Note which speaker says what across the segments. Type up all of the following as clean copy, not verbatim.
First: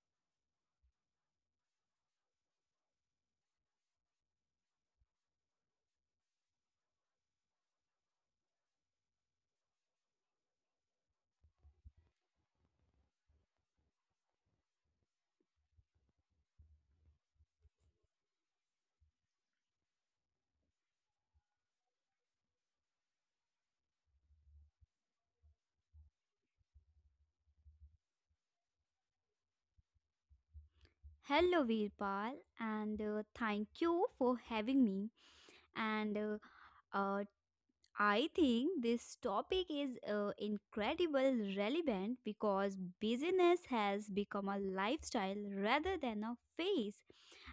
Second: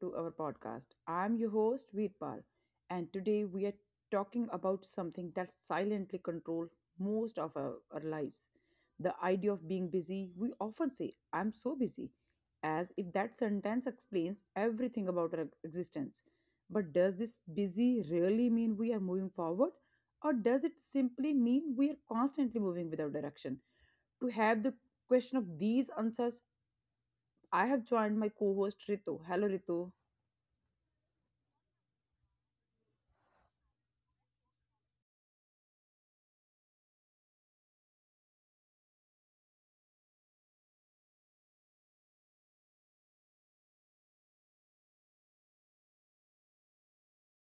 Speaker 1: to our podcast. I'm your host, Veerpal, and today we are talking about something that silently controls most of our lives, the idea of being busy. We often say, "I'm so busy," as if that sentence explains everything about our existence. But does this busy really mean we are moving forward, or does it simply mean we are constantly moving without direction? To have the question of these answers, I have joined my co-host Ritu. Hello, Ritu.
Speaker 2: Hello, Veerpal, and thank you for having me. And I think this topic is incredible relevant because business has become a lifestyle rather than a phase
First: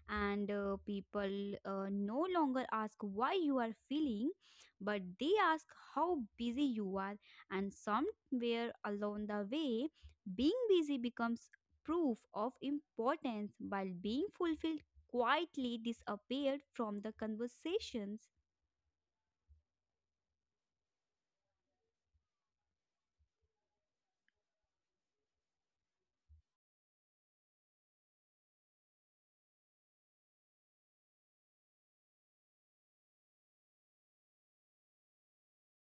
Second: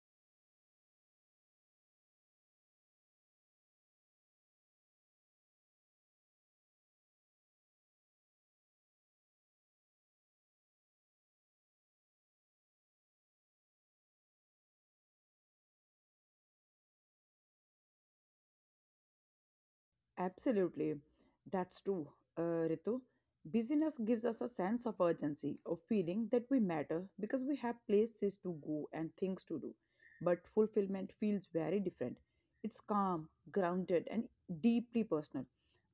Speaker 2: and people no longer ask why you are feeling, but they ask how busy you are, and somewhere along the way being busy becomes proof of importance while being fulfilled quietly disappeared from the conversations.
Speaker 1: Absolutely. That's true, Ritu. Busyness gives us a sense of urgency, of feeling that we matter because we have places to go and things to do. But fulfillment feels very different. It's calm, grounded, and deeply personal.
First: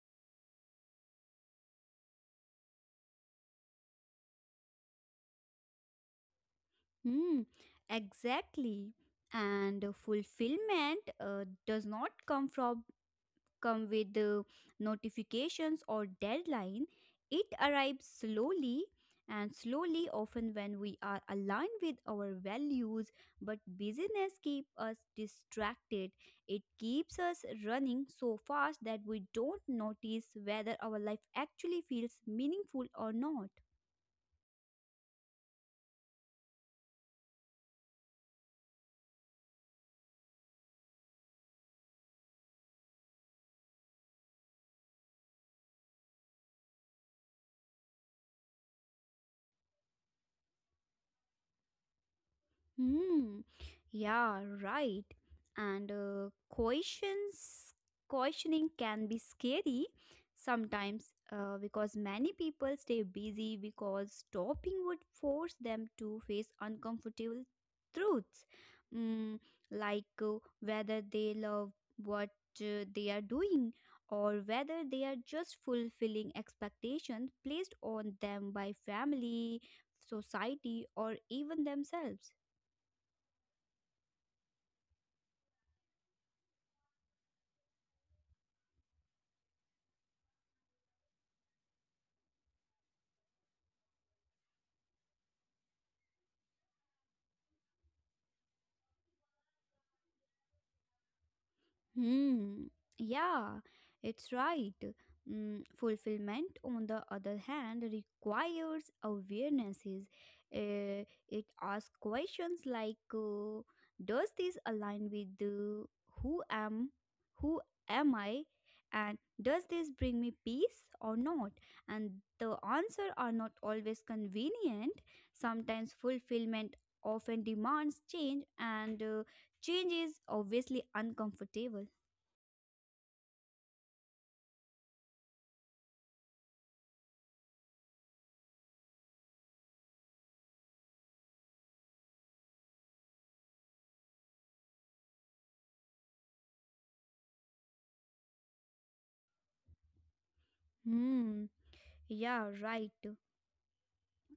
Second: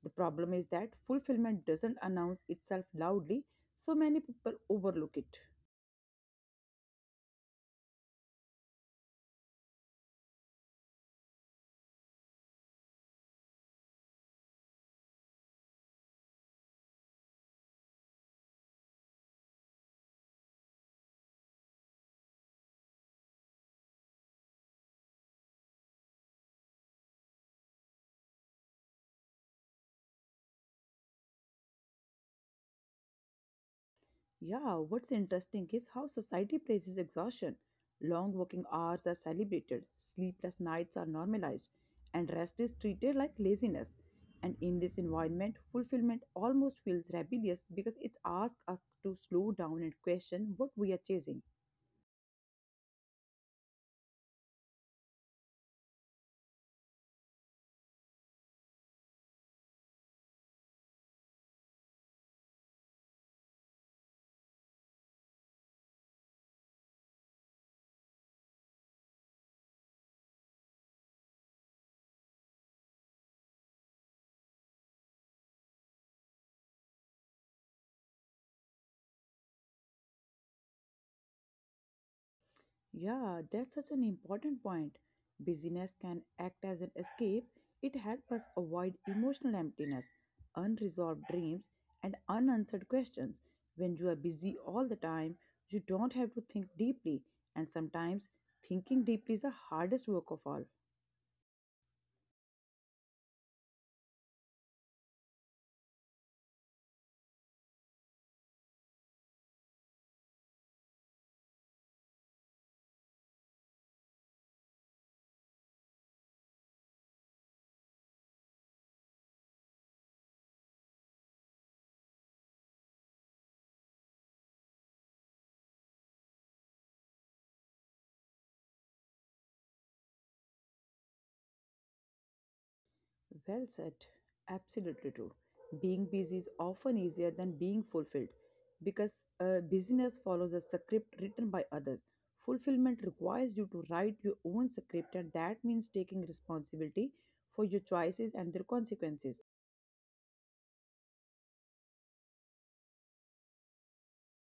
Speaker 1: The problem is that fulfillment doesn't announce itself loudly, so many people overlook it.
Speaker 2: Hmm, exactly. And fulfillment does not come from come with notifications or deadline. It arrives slowly and slowly often when we are aligned with our values, but busyness keeps us distracted. It keeps us running so fast that we don't notice whether our life actually feels meaningful or not.
Speaker 1: Yeah, what's interesting is how society praises exhaustion. Long working hours are celebrated, sleepless nights are normalized, and rest is treated like laziness. And in this environment, fulfillment almost feels rebellious because it asks us to slow down and question what we are chasing.
Speaker 2: Hmm. Yeah, right. And uh, questions, questioning can be scary sometimes because many people stay busy because stopping would force them to face uncomfortable truths, mm, like whether they love what they are doing, or whether they are just fulfilling expectations placed on them by family, society, or even themselves.
Speaker 1: Yeah, that's such an important point. Busyness can act as an escape. It helps us avoid emotional emptiness, unresolved dreams, and unanswered questions. When you are busy all the time, you don't have to think deeply, and sometimes thinking deeply is the hardest work of all.
Speaker 2: Hmm. Yeah, it's right. Mm, fulfillment, on the other hand, requires awarenesses. It asks questions like, "Does this align with who am, who am I, and does this bring me peace or not?" And the answer are not always convenient. Sometimes fulfillment often demands change, and change is obviously uncomfortable.
Speaker 1: Well said. Absolutely true. Being busy is often easier than being fulfilled because busyness follows a script written by others. Fulfillment requires you to write your own script, and that means taking responsibility for your choices and their consequences.
Speaker 2: Hmm. Yeah, right.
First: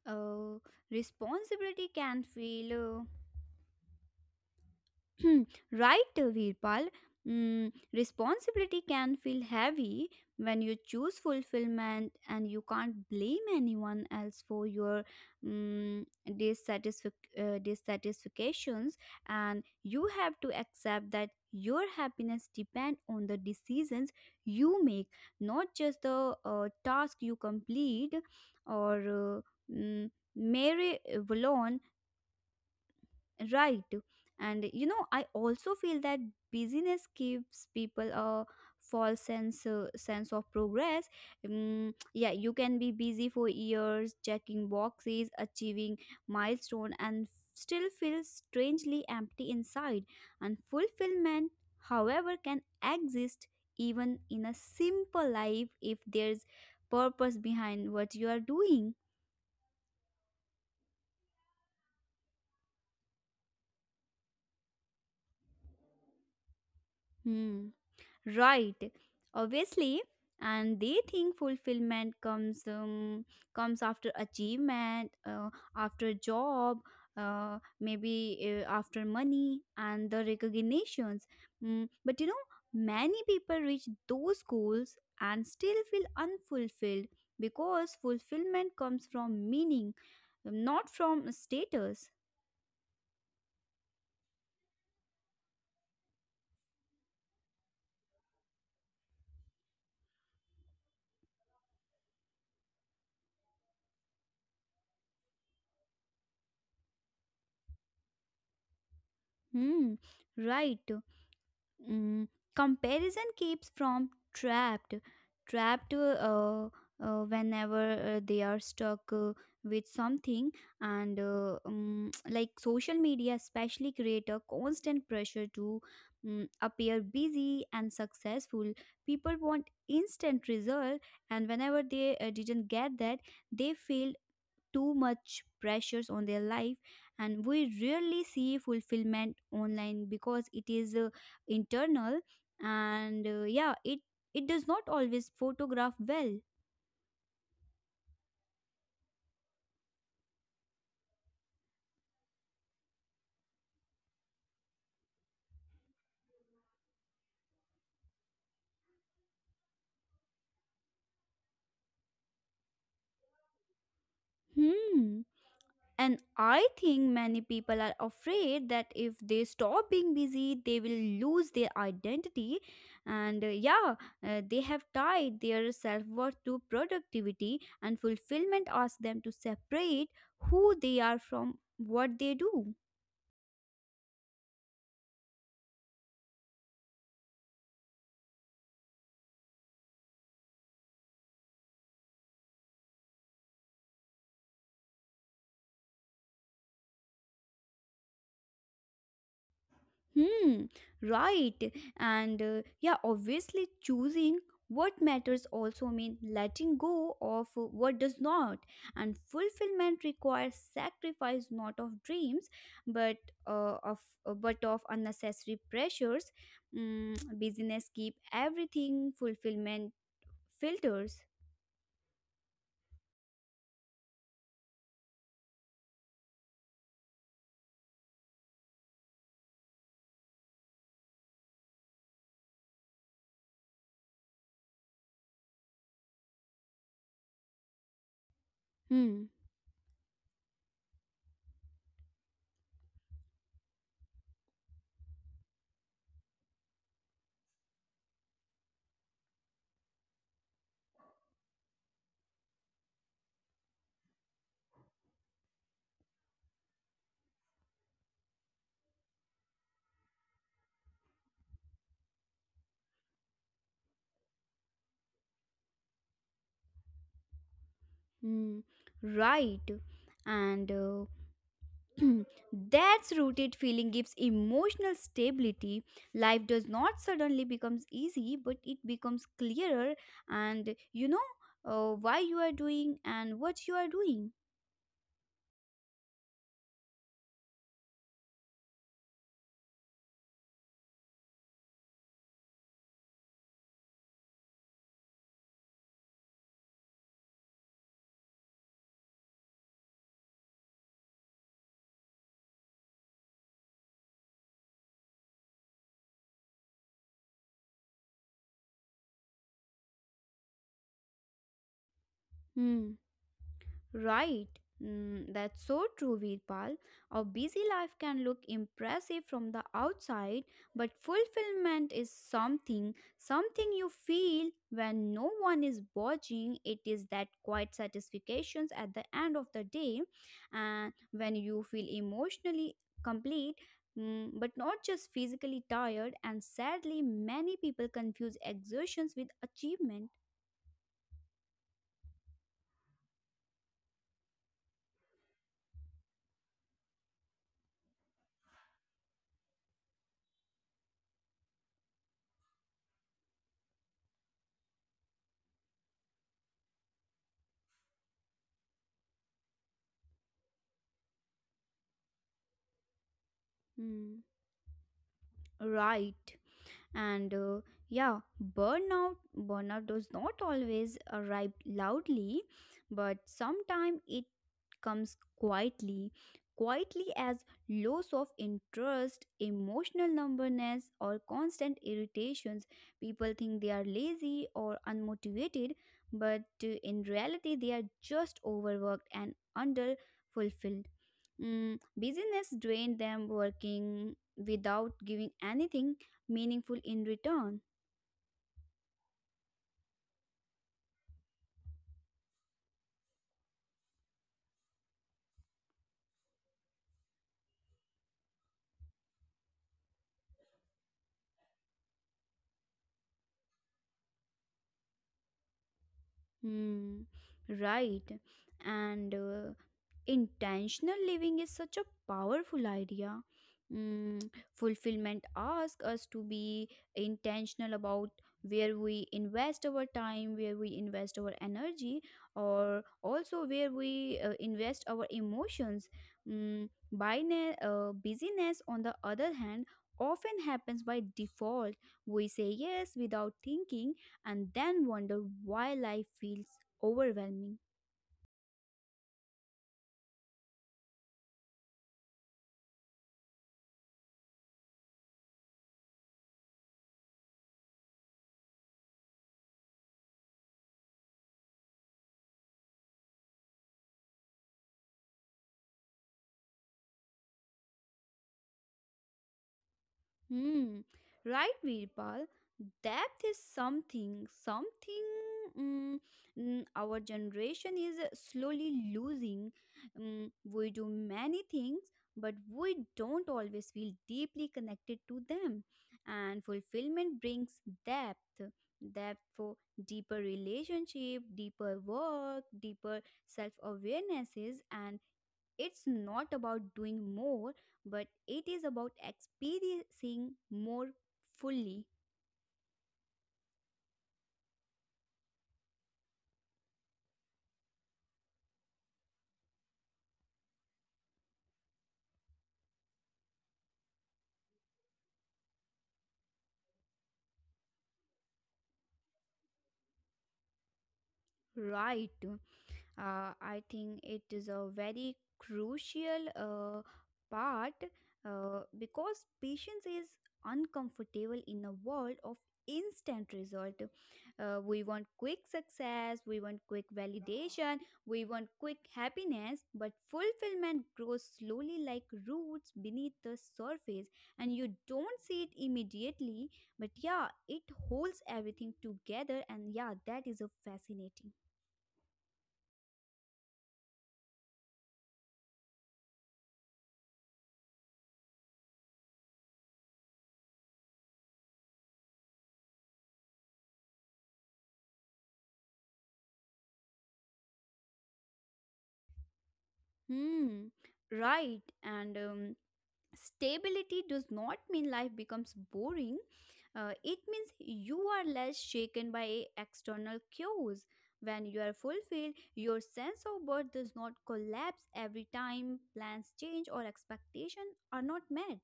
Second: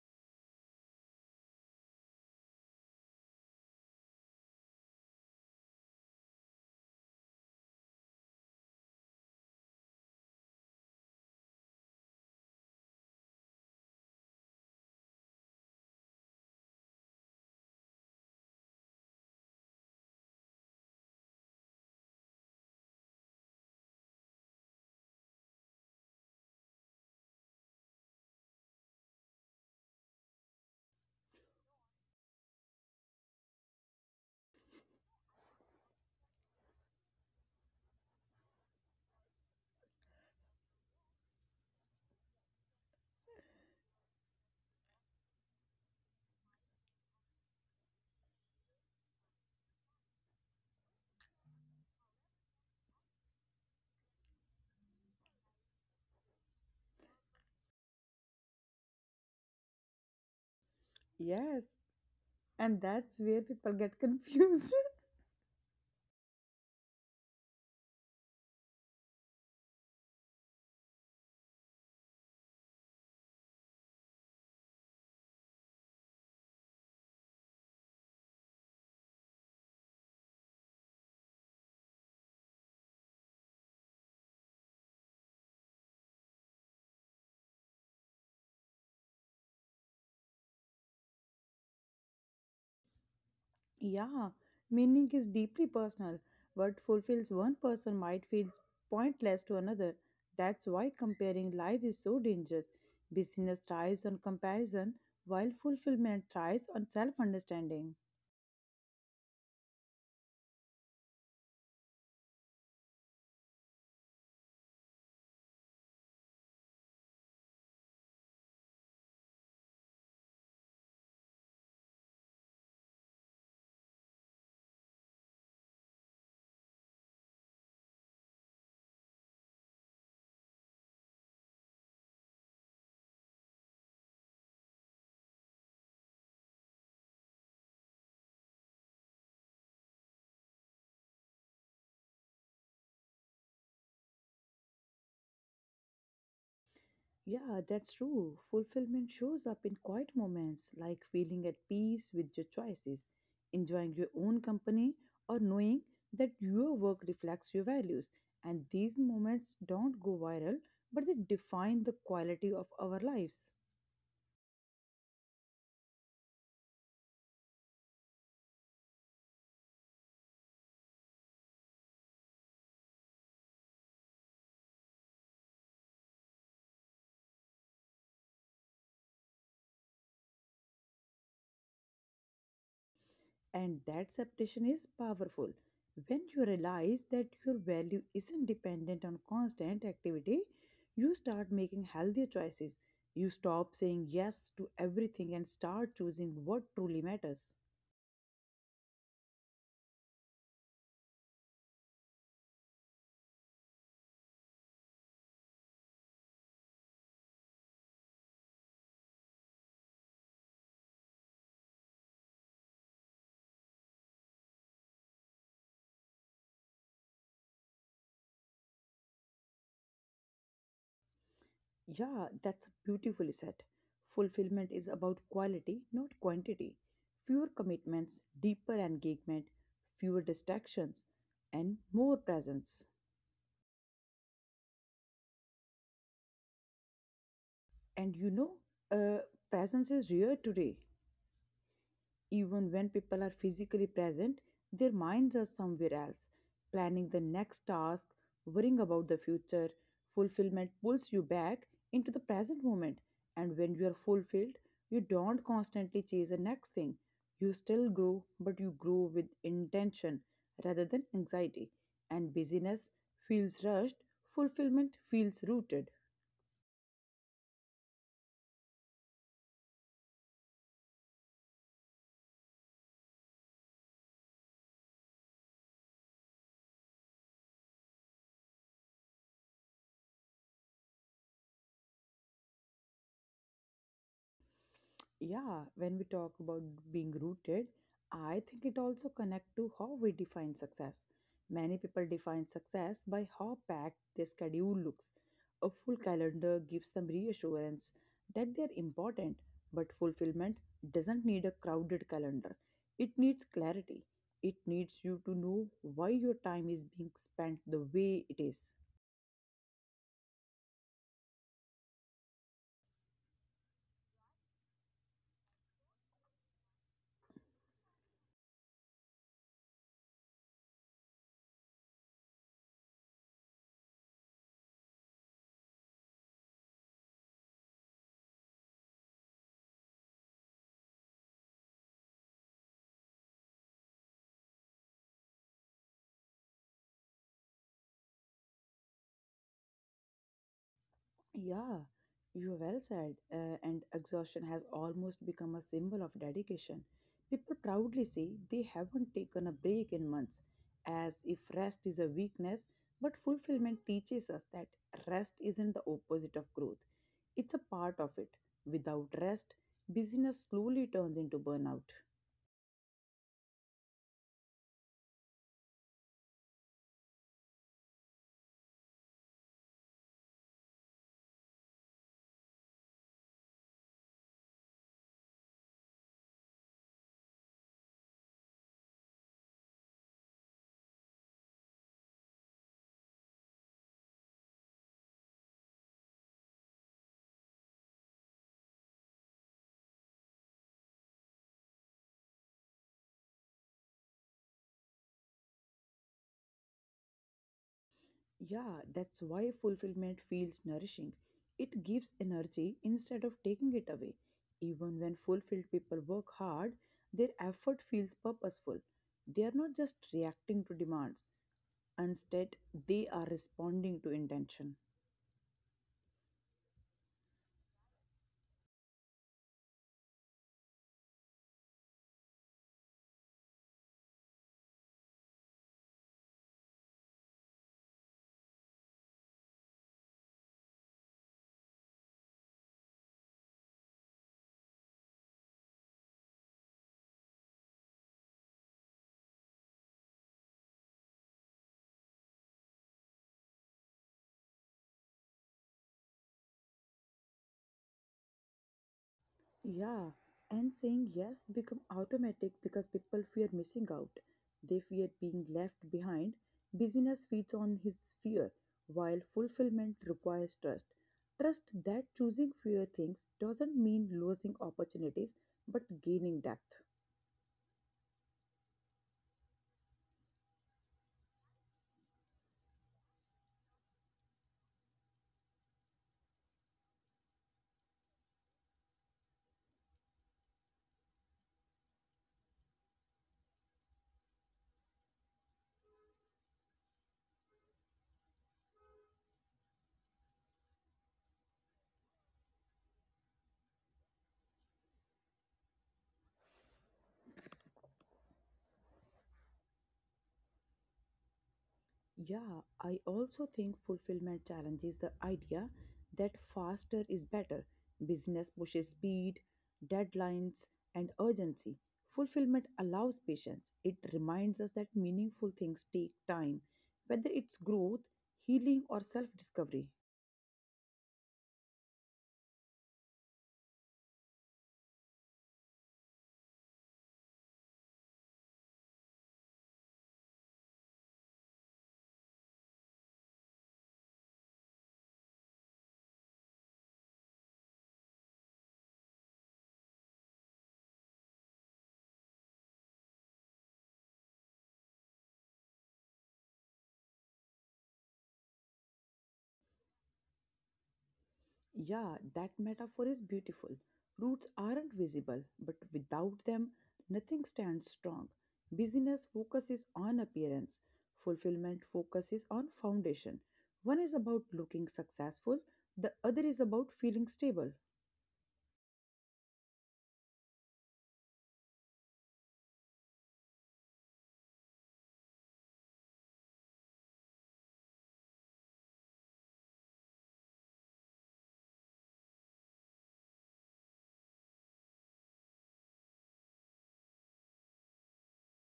Speaker 2: Uh, Responsibility can feel right, Virpal. Mm, responsibility can feel heavy when you choose fulfillment and you can't blame anyone else for your mm, dissatisfactions, and you have to accept that your happiness depends on the decisions you make, not just the task you complete or uh, mm, mary Vallon. Right. And you know, I also feel that busyness gives people a false sense sense of progress. Mm, yeah, you can be busy for years, checking boxes, achieving milestone, and still feel strangely empty inside. And fulfillment, however, can exist even in a simple life if there's purpose behind what you are doing.
Speaker 1: Yes, and that's where people get confused.
Speaker 2: Hmm. Right. Obviously, and they think fulfillment comes comes after achievement, after job, maybe after money and the recognitions. Mm, but you know, many people reach those goals and still feel unfulfilled because fulfillment comes from meaning, not from status.
Speaker 1: Yeah, meaning is deeply personal. What fulfills one person might feel pointless to another. That's why comparing life is so dangerous. Business thrives on comparison, while fulfillment thrives on self understanding.
Speaker 2: Hmm. Right. Mm, comparison keeps from trapped trapped uh, whenever they are stuck with something, and like social media especially create a constant pressure to appear busy and successful. People want instant result, and whenever they didn't get that, they feel too much pressures on their life. And we rarely see fulfillment online because it is internal, and yeah, it does not always photograph well.
Speaker 1: Yeah, that's true. Fulfillment shows up in quiet moments like feeling at peace with your choices, enjoying your own company, or knowing that your work reflects your values. And these moments don't go viral, but they define the quality of our lives.
Speaker 2: Hmm, and I think many people are afraid that if they stop being busy, they will lose their identity, and they have tied their self-worth to productivity, and fulfillment asks them to separate who they are from what they do.
Speaker 1: And that separation is powerful. When you realize that your value isn't dependent on constant activity, you start making healthier choices. You stop saying yes to everything and start choosing what truly matters.
Speaker 2: Hmm, right. Obviously, choosing what matters also means letting go of what does not. And fulfillment requires sacrifice, not of dreams, but of but of unnecessary pressures. Mm, business keep everything, fulfillment filters.
Speaker 1: Yeah, that's beautifully said. Fulfillment is about quality, not quantity. Fewer commitments, deeper engagement, fewer distractions, and more presence. And you know, uh,
Speaker 2: Hmm.
Speaker 1: presence is rare today. Even when people are physically present, their minds are somewhere else, planning the next task, worrying about the future. Fulfillment pulls you back into the present moment, and when you are fulfilled, you don't constantly chase the next thing. You still grow, but you grow with intention rather than anxiety. And busyness feels rushed, fulfillment feels rooted.
Speaker 2: Hmm. Right. And that's rooted feeling gives emotional stability. Life does not suddenly becomes easy, but it becomes clearer, and you know why you are doing and what you are doing.
Speaker 1: Yeah, when we talk about being rooted, I think it also connect to how we define success. Many people define success by how packed their schedule looks. A full calendar gives them reassurance that they're important, but fulfillment doesn't need a crowded calendar. It needs clarity. It needs you to know why your time is being spent the way it is.
Speaker 2: Hmm. Right. Mm, that's so true, Virpal. Our busy life can look impressive from the outside, but fulfillment is something you feel when no one is watching. It is that quiet satisfactions at the end of the day, and when you feel emotionally complete. Mm, but not just physically tired, and sadly, many people confuse exertions with achievement.
Speaker 1: Yeah, you well said. And exhaustion has almost become a symbol of dedication. People proudly say they haven't taken a break in months, as if rest is a weakness. But fulfillment teaches us that rest isn't the opposite of growth, it's a part of it. Without rest, busyness slowly turns into burnout.
Speaker 2: Mm. Right. and yeah burnout, does not always arrive loudly, but sometimes it comes quietly, as loss of interest, emotional numbness, or constant irritations. People think they are lazy or unmotivated, but in reality they are just overworked and under fulfilled mm, business drained them, working without giving anything meaningful in return.
Speaker 1: Yeah, that's why fulfillment feels nourishing. It gives energy instead of taking it away. Even when fulfilled people work hard, their effort feels purposeful. They are not just reacting to demands, instead, they are responding to intention.
Speaker 2: Hmm, right. And intentional living is such a powerful idea. Mm, fulfillment asks us to be intentional about where we invest our time, where we invest our energy, or also where we invest our emotions. Mm, busyness, on the other hand, often happens by default. We say yes without thinking, and then wonder why life feels overwhelming.
Speaker 1: Yeah, and saying yes become automatic because people fear missing out. They fear being left behind. Busyness feeds on his fear, while fulfillment requires trust. Trust that choosing fewer things doesn't mean losing opportunities but gaining depth.
Speaker 2: Hmm. Right, Virpal. Depth is something mm, our generation is slowly losing. Mm, we do many things, but we don't always feel deeply connected to them. And fulfillment brings depth, depth for deeper relationship, deeper work, deeper self awarenesses, and it's not about doing more, but it is about experiencing more fully,
Speaker 1: Yeah, I also think fulfillment challenges the idea that faster is better. Business pushes speed, deadlines, and urgency. Fulfillment allows patience. It reminds us that meaningful things take time, whether it's growth, healing, or self discovery.
Speaker 2: right? I think it is a very crucial part because patience is uncomfortable in a world of instant result. We want quick success, we want quick validation, we want quick happiness, but fulfillment grows slowly like roots beneath the surface, and you don't see it immediately. But yeah, it holds everything together, and yeah, that is a fascinating.
Speaker 1: Yeah, that metaphor is beautiful. Roots aren't visible, but without them, nothing stands strong. Business focuses on appearance, fulfillment focuses on foundation. One is about looking successful, the other is about feeling stable.
Speaker 2: Hmm, right. And stability does not mean life becomes boring. It means you are less shaken by external cues. When you are fulfilled, your sense of worth does not collapse every time plans change or expectations are not met.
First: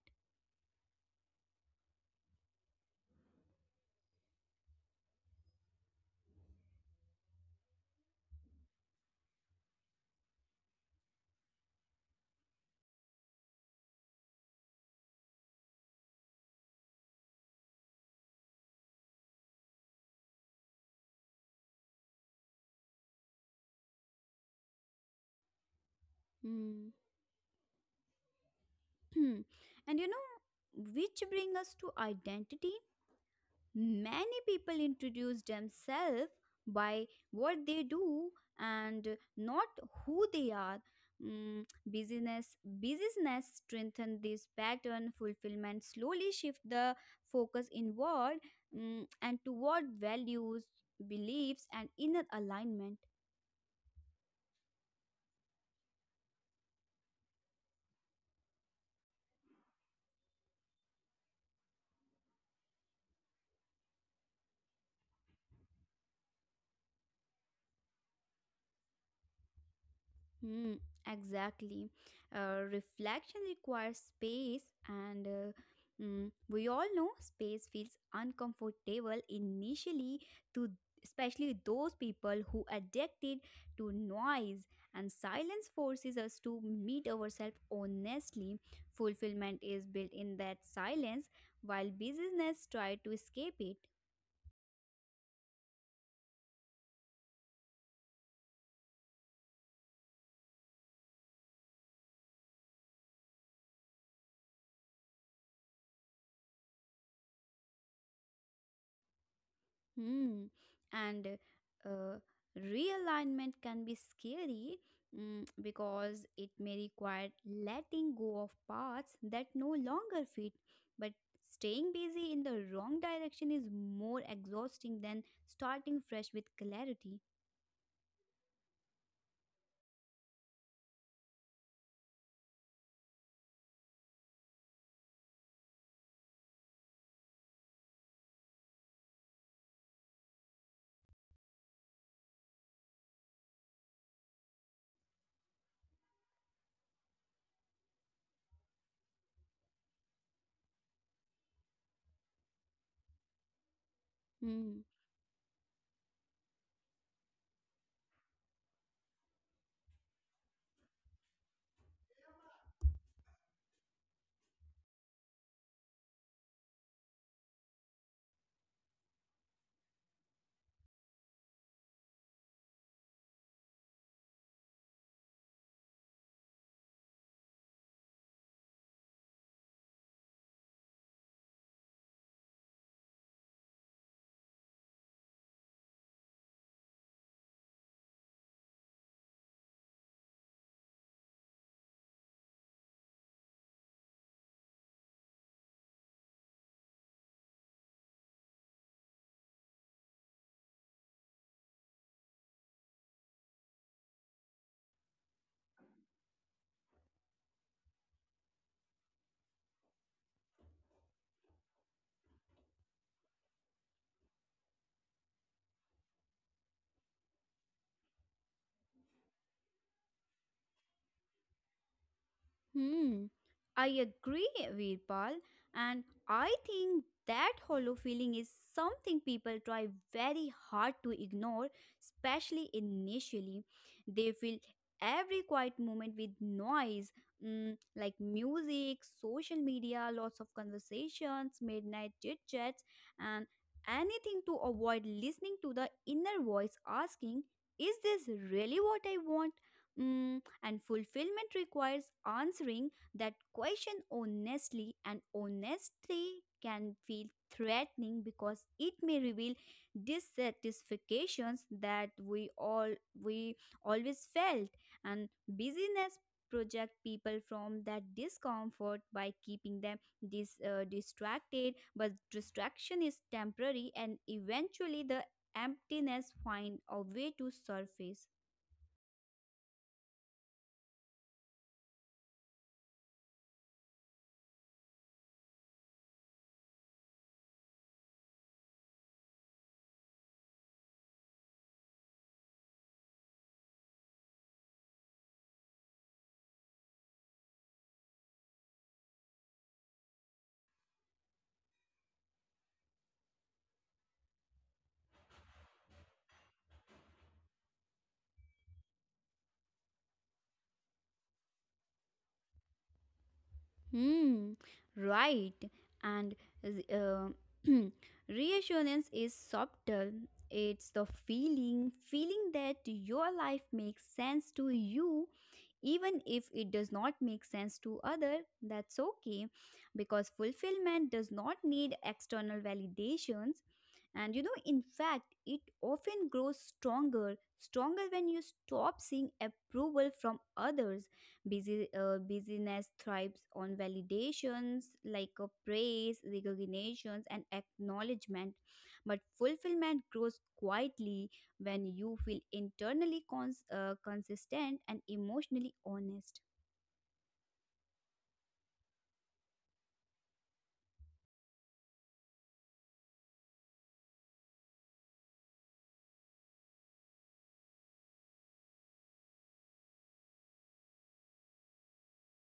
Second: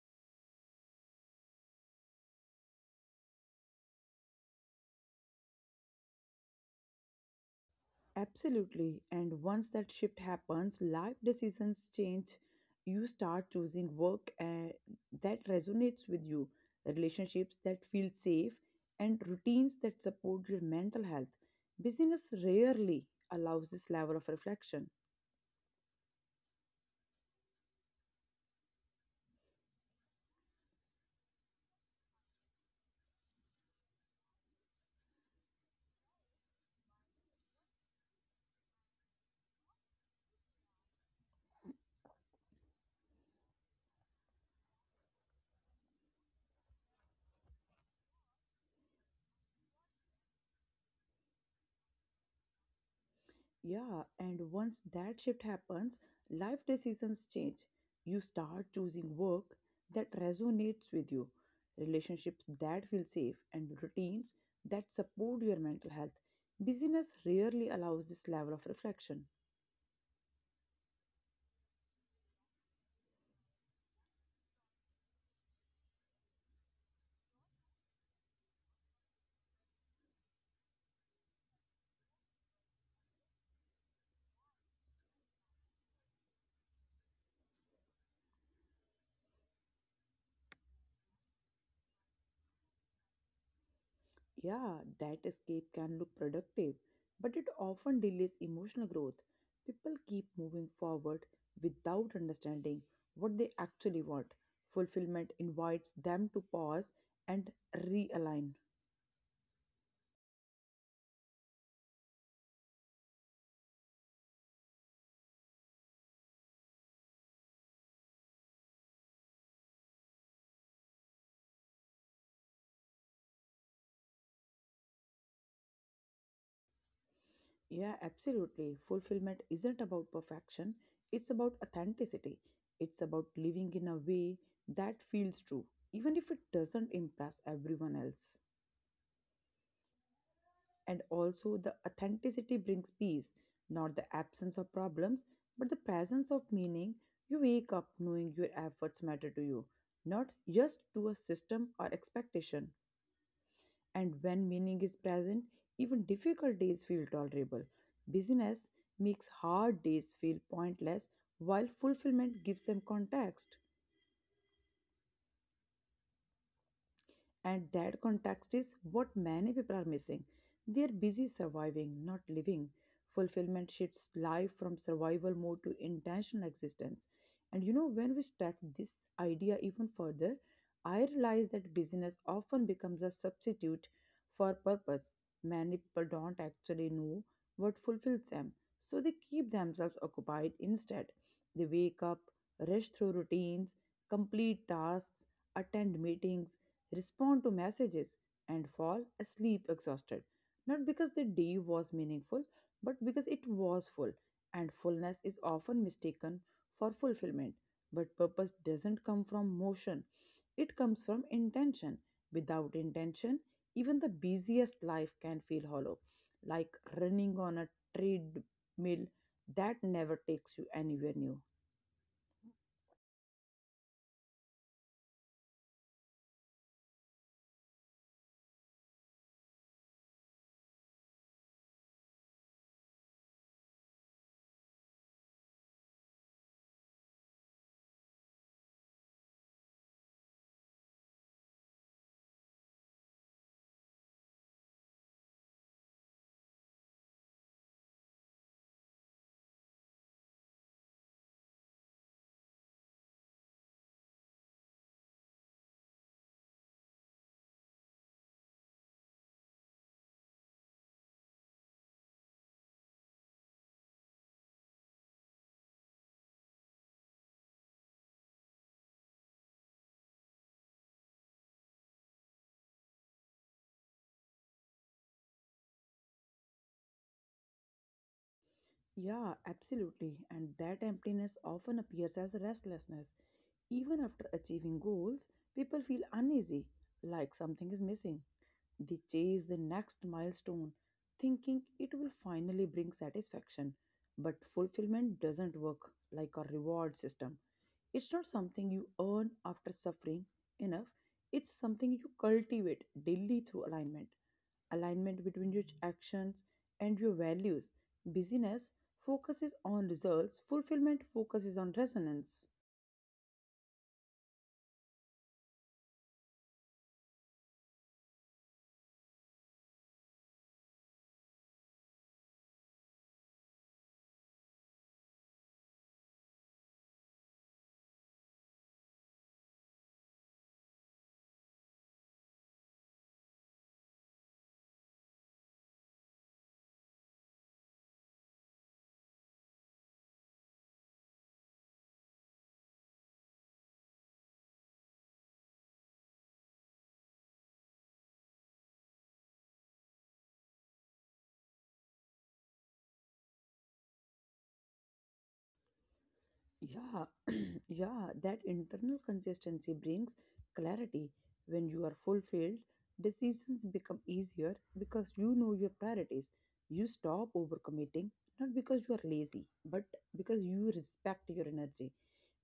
Speaker 1: Absolutely. And once that shift happens, life decisions change. You start choosing work that resonates with you, relationships that feel safe, and routines that support your mental health. Business rarely allows this level of reflection.
Speaker 2: Hmm. and you know, which bring us to identity. Many people introduce themselves by what they do, and not who they are. Mm, business strengthen this pattern. Fulfillment slowly shift the focus inward, mm, and toward values, beliefs, and inner alignment.
Speaker 1: Yeah, and once that shift happens, life decisions change. You start choosing work that resonates with you, relationships that feel safe, and routines that support your mental health. Busyness rarely allows this level of reflection.
Speaker 2: Hmm, exactly. Reflection requires space, and mm, we all know space feels uncomfortable initially to, especially those people who addicted to noise. And silence forces us to meet ourselves honestly. Fulfillment is built in that silence, while business try to escape it.
Speaker 1: Yeah, that escape can look productive, but it often delays emotional growth. People keep moving forward without understanding what they actually want. Fulfillment invites them to pause and realign.
Speaker 2: Hmm. And uh, realignment can be scary, mm, because it may require letting go of paths that no longer fit. But staying busy in the wrong direction is more exhausting than starting fresh with clarity.
Speaker 1: Yeah, absolutely. Fulfillment isn't about perfection, it's about authenticity. It's about living in a way that feels true, even if it doesn't impress everyone else. And also, the authenticity brings peace, not the absence of problems, but the presence of meaning. You wake up knowing your efforts matter to you, not just to a system or expectation. And when
Speaker 2: Hmm.
Speaker 1: meaning is present, even difficult days feel tolerable. Busyness makes hard days feel pointless, while fulfillment gives them context. And that context is what many people are missing. They are busy surviving, not living. Fulfillment shifts life from survival mode to intentional existence. And you know, when we stretch this idea even further, I realize that busyness often becomes a substitute for purpose. Many people don't actually know what fulfills them, so they keep themselves occupied instead. They wake up, rush through routines, complete tasks, attend meetings, respond to messages, and fall asleep exhausted. Not because the day was meaningful, but because it was full, and fullness is often mistaken for fulfillment. But purpose doesn't come from motion, it comes from intention. Without intention, even the busiest life can feel hollow, like running on a treadmill that never takes you anywhere new.
Speaker 2: Hmm, I agree, Veerpal, and I think that hollow feeling is something people try very hard to ignore, especially initially. They fill every quiet moment with noise, mm, like music, social media, lots of conversations, midnight chit chats, and anything to avoid listening to the inner voice asking, is this really what I want? Mm, and fulfillment requires answering that question honestly, and honesty can feel threatening because it may reveal dissatisfactions that we always felt. And busyness project people from that discomfort by keeping them distracted, but distraction is temporary, and eventually the emptiness find a way to surface.
Speaker 1: Yeah, absolutely. And that emptiness often appears as restlessness. Even after achieving goals, people feel uneasy, like something is missing. They chase the next milestone, thinking it will finally bring satisfaction. But fulfillment doesn't work like a reward system. It's not something you earn after suffering enough, it's something you cultivate daily through alignment. Alignment between your actions and your values. Busyness focuses on results, fulfillment focuses on resonance.
Speaker 2: Hmm, right. And uh, reassurance is subtle. It's the feeling that your life makes sense to you, even if it does not make sense to other. That's okay, because fulfillment does not need external validations. And you know, in fact, it often grows stronger when you stop seeing approval from others. Busyness thrives on validations like a praise, recognitions, and acknowledgement. But fulfillment grows quietly when you feel internally consistent and emotionally honest.
Speaker 1: Yeah, yeah, that internal consistency brings clarity. When you are fulfilled, decisions become easier because you know your priorities. You stop overcommitting, not because you are lazy, but because you respect your energy.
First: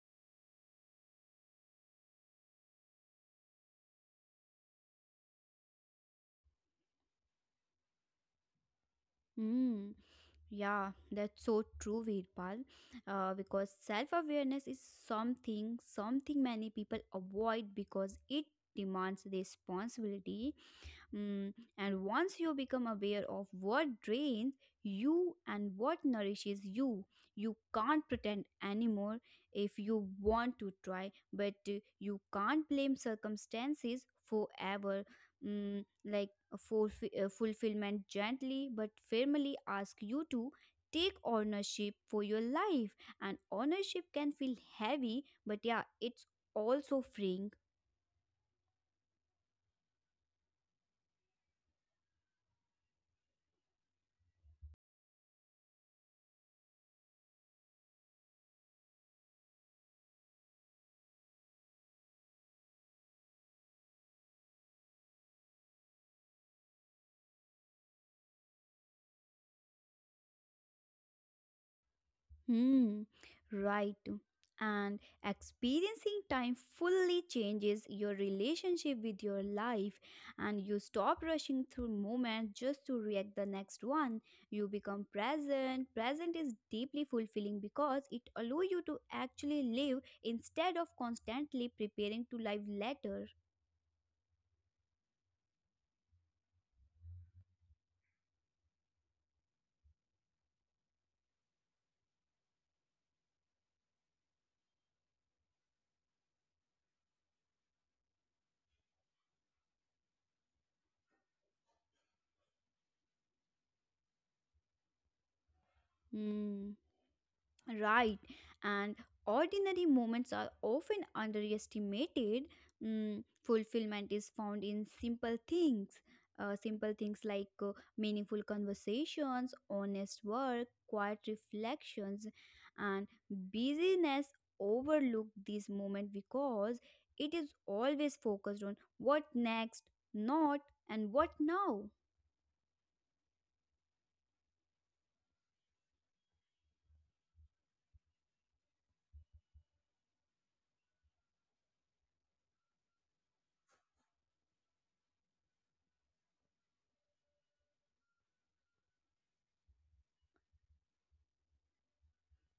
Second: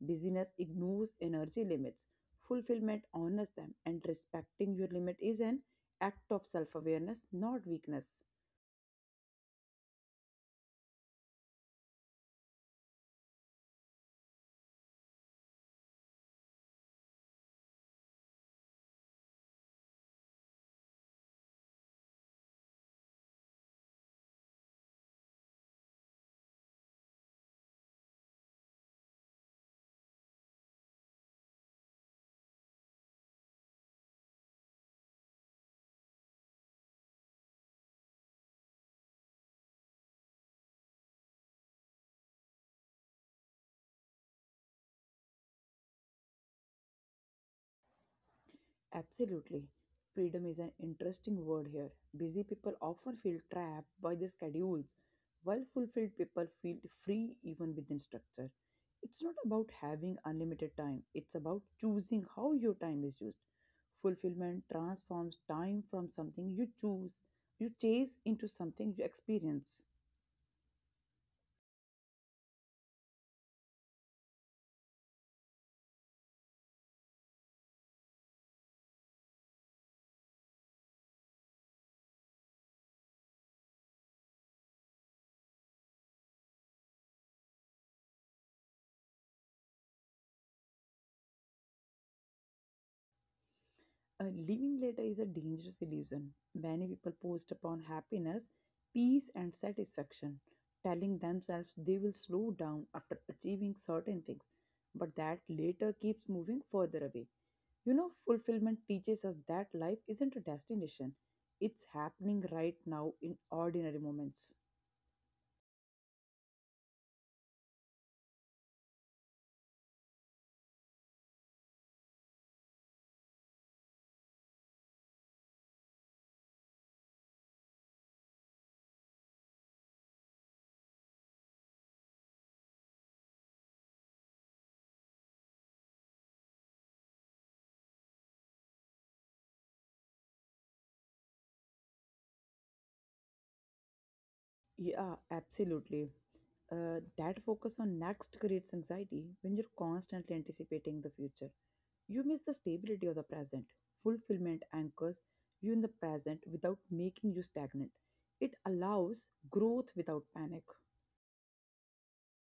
Speaker 1: Busyness ignores energy limits. Fulfillment honors them, and respecting your limit is an act of self awareness, not weakness.
Speaker 2: Hmm. Yeah, that's so true, Veerpal. Because self-awareness is something many people avoid because it demands responsibility. Mm, and once you become aware of what drains you and what nourishes you, you can't pretend anymore if you want to try, but you can't blame circumstances forever. Mm, like fulfillment gently but firmly ask you to take ownership for your life, and ownership can feel heavy, but yeah, it's also freeing.
Speaker 1: Absolutely. Freedom is an interesting word here. Busy people often feel trapped by their schedules, while fulfilled people feel free even within structure. It's not about having unlimited time, it's about choosing how your time is used. Fulfillment transforms time from something you choose, you chase into something you experience.
Speaker 2: Hmm, right. And experiencing time fully changes your relationship with your life, and you stop rushing through moments just to react the next one. You become present. Present is deeply fulfilling because it allows you to actually live instead of constantly preparing to live later.
Speaker 1: Living later is a dangerous illusion. Many people post upon happiness, peace, and satisfaction, telling themselves they will slow down after achieving certain things, but that later keeps moving further away. You know, fulfillment teaches us that life isn't a destination, it's happening right now in ordinary moments.
Speaker 2: Hmm. Right, and ordinary moments are often underestimated. Mm, fulfillment is found in simple things. Simple things like meaningful conversations, honest work, quiet reflections, and busyness overlook this moment because it is always focused on what next, not, and what now.
Speaker 1: Yeah, absolutely. That focus on next creates anxiety when you're constantly anticipating the future. You miss the stability of the present. Fulfillment anchors you in the present without making you stagnant. It allows growth without panic.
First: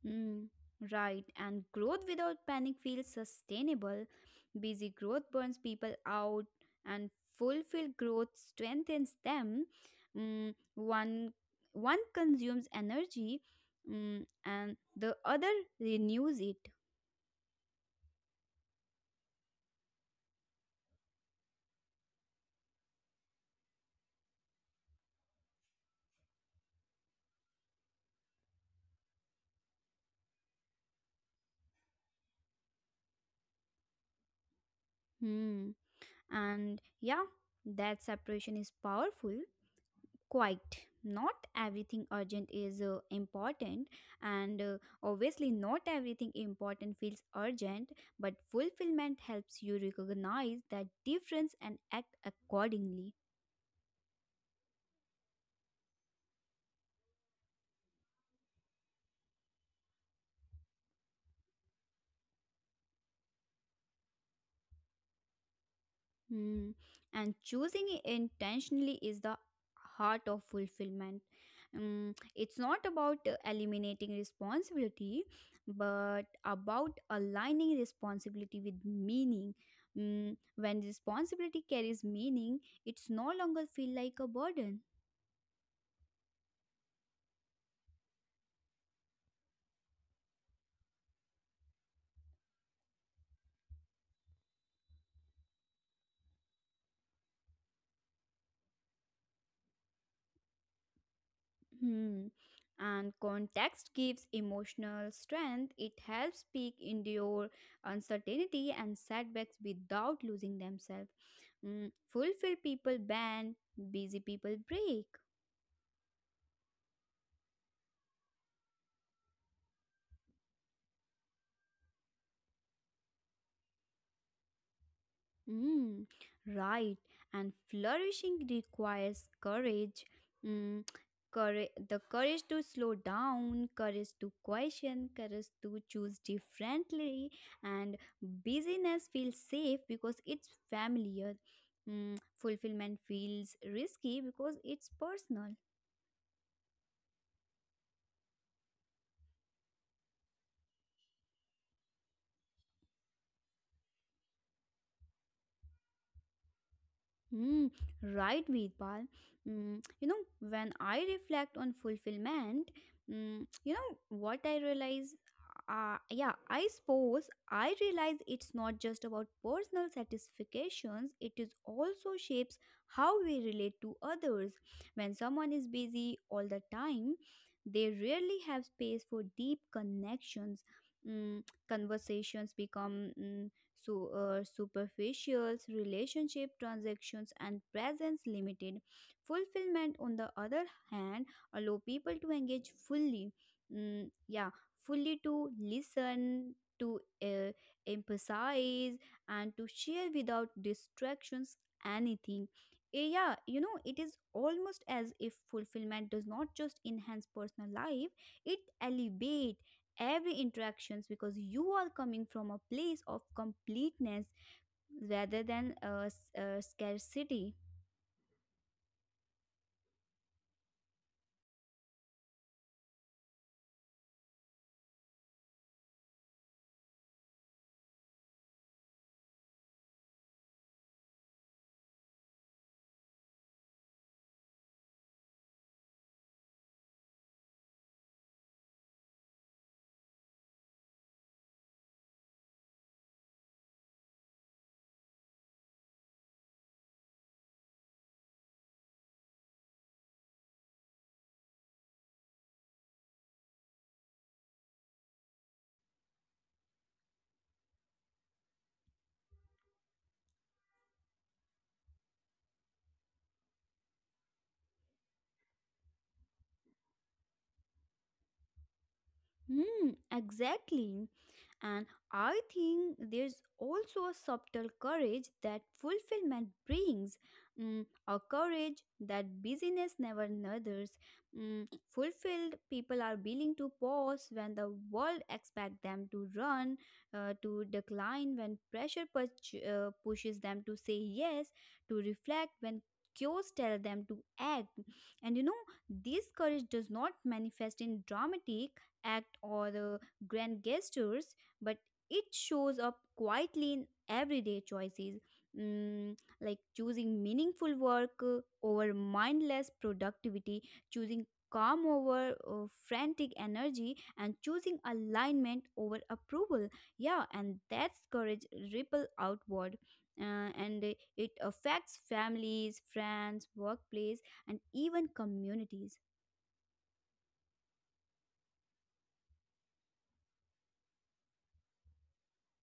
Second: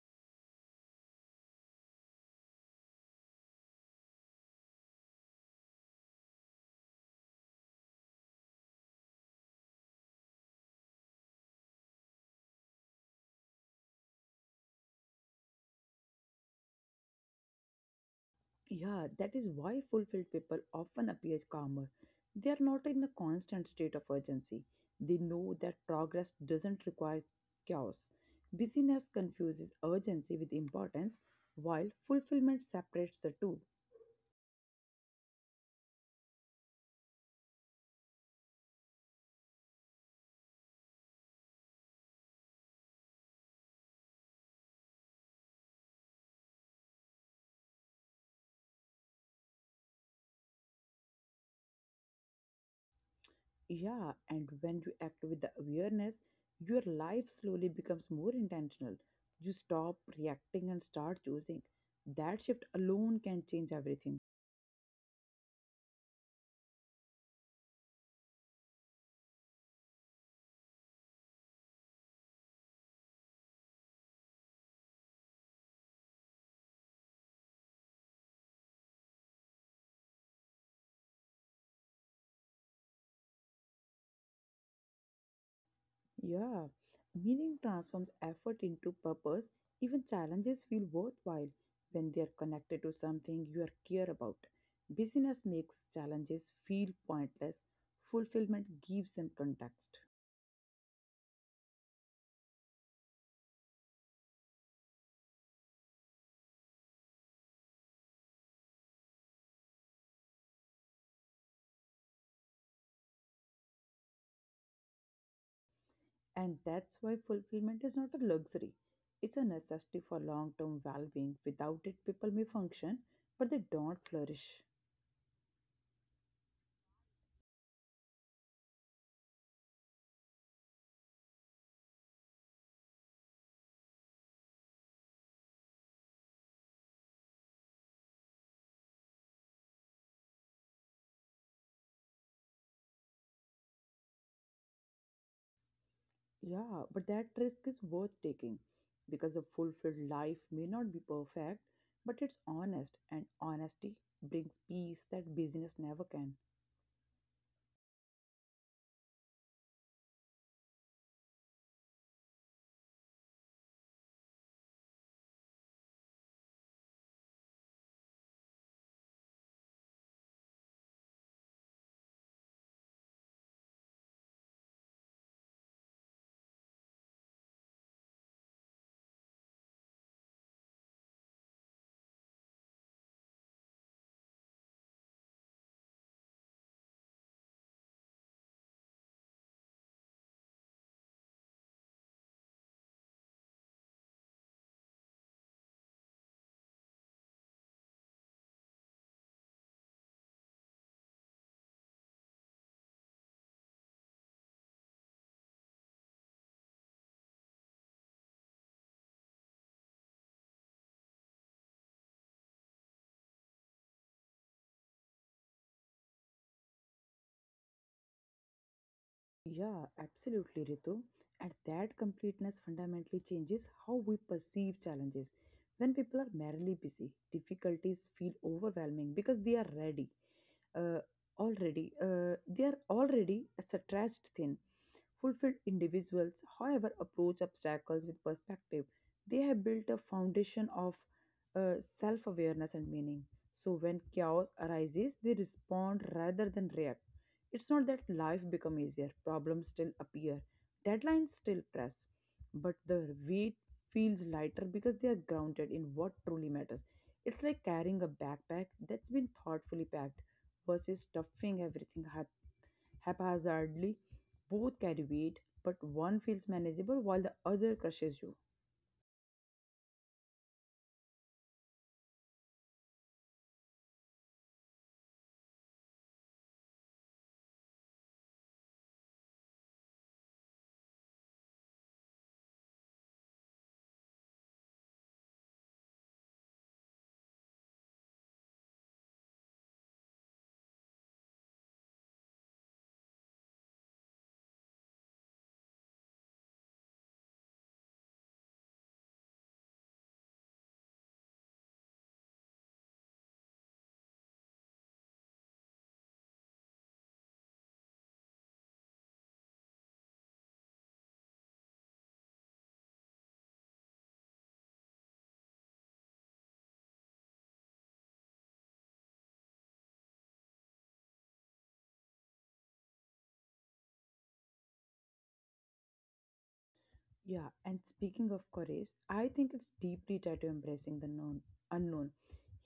Speaker 2: Mm, right, and growth without panic feels sustainable. Busy growth burns people out, and fulfilled growth strengthens them. Mm, one consumes energy, mm, and the other renews it.
Speaker 1: Yeah, that is why fulfilled people often appear calmer. They are not in a constant state of urgency. They know that progress doesn't require chaos. Busyness confuses urgency with importance, while fulfillment separates the two.
Speaker 2: Mm, and yeah, that separation is powerful. Quite. Not everything urgent is important, and obviously, not everything important feels urgent, but fulfillment helps you recognize that difference and act accordingly.
Speaker 1: Yeah, and when you act with the awareness, your life slowly becomes more intentional. You stop reacting and start choosing. That shift alone can change everything.
Speaker 2: Hmm. And choosing intentionally is the heart of fulfillment. Mm, it's not about eliminating responsibility, but about aligning responsibility with meaning. Mm, when responsibility carries meaning, it's no longer feel like a burden.
Speaker 1: Yeah, meaning transforms effort into purpose. Even challenges feel worthwhile when they are connected to something you are care about. Busyness makes challenges feel pointless. Fulfillment gives them context.
Speaker 2: Hmm. And context gives emotional strength. It helps speak endure uncertainty and setbacks without losing themselves. Mm, fulfilled people bend, busy people break.
Speaker 1: And that's why fulfillment is not a luxury. It's a necessity for long term well being. Without it, people may function, but they don't flourish.
Speaker 2: Mm, right. And flourishing requires courage. Mm, Courage. The courage to slow down, courage to question, courage to choose differently. And busyness feels safe because it's familiar. Fulfillment feels risky because it's personal.
Speaker 1: Yeah, but that risk is worth taking because a fulfilled life may not be perfect, but it's honest, and honesty brings peace that busyness never can.
Speaker 2: Mm, right, Veerpal. Mm, you know, when I reflect on fulfillment, you know what I realize. Yeah, I suppose I realize it's not just about personal satisfactions. It is also shapes how we relate to others. When someone is busy all the time, they rarely have space for deep connections. Mm, Conversations become so, superficials, relationship transactions, and presence limited. Fulfillment, on the other hand, allow people to engage fully. Yeah, fully to listen, to emphasize, and to share without distractions anything. Yeah, it is almost as if fulfillment does not just enhance personal life, it elevates every interactions because you are coming from a place of completeness rather than a scarcity.
Speaker 1: Yeah, absolutely, Ritu. And that completeness fundamentally changes how we perceive challenges. When people are merely busy, difficulties feel overwhelming because they are ready. Uh, already They are already stretched thin. Fulfilled individuals, however, approach obstacles with perspective. They have built a foundation of self awareness and meaning. So, when chaos arises, they respond rather than react. It's not that life becomes easier, problems still appear, deadlines still press, but the weight feels lighter because they are grounded in what truly matters. It's like carrying a backpack that's been thoughtfully packed versus stuffing everything haphazardly. Both carry weight, but one feels manageable while the other crushes you.
Speaker 2: Hmm, exactly. And I think there's also a subtle courage that fulfillment brings, a courage that busyness never nurtures. Mm, Fulfilled people are willing to pause when the world expects them to run, to decline when pressure pushes them to say yes, to reflect when cues tell them to act. And this courage does not manifest in dramatic act or the grand gestures, but it shows up quietly in everyday choices, mm, like choosing meaningful work over mindless productivity, choosing calm over frantic energy, and choosing alignment over approval. Yeah, and that's courage ripple outward, and it affects families, friends, workplace, and even communities.
Speaker 1: Yeah, and speaking of courage, I think it's deeply tied to embracing the known, unknown.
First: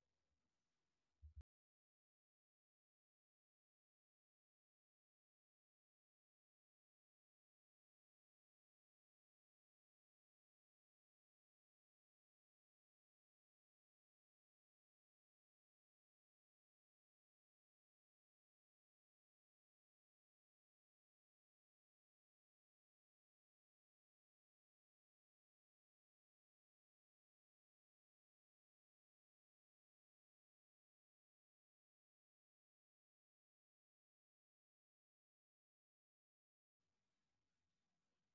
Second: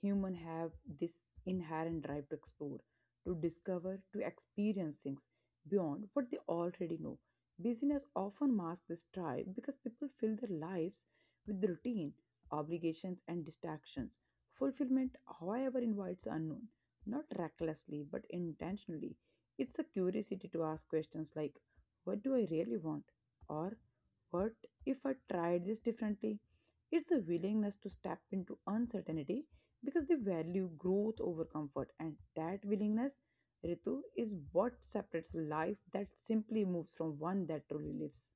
Speaker 1: Human have this inherent drive to explore, to discover, to experience things beyond what they already know. Busyness often masks this drive because people fill their lives with routine, obligations, and distractions. Fulfillment, however, invites unknown, not recklessly but intentionally. It's a curiosity to ask questions like, "What do I really want?" Or but if I tried this differently, it's a willingness to step into uncertainty because they value growth over comfort. And that willingness, Ritu, is what separates life that simply moves from one that truly lives.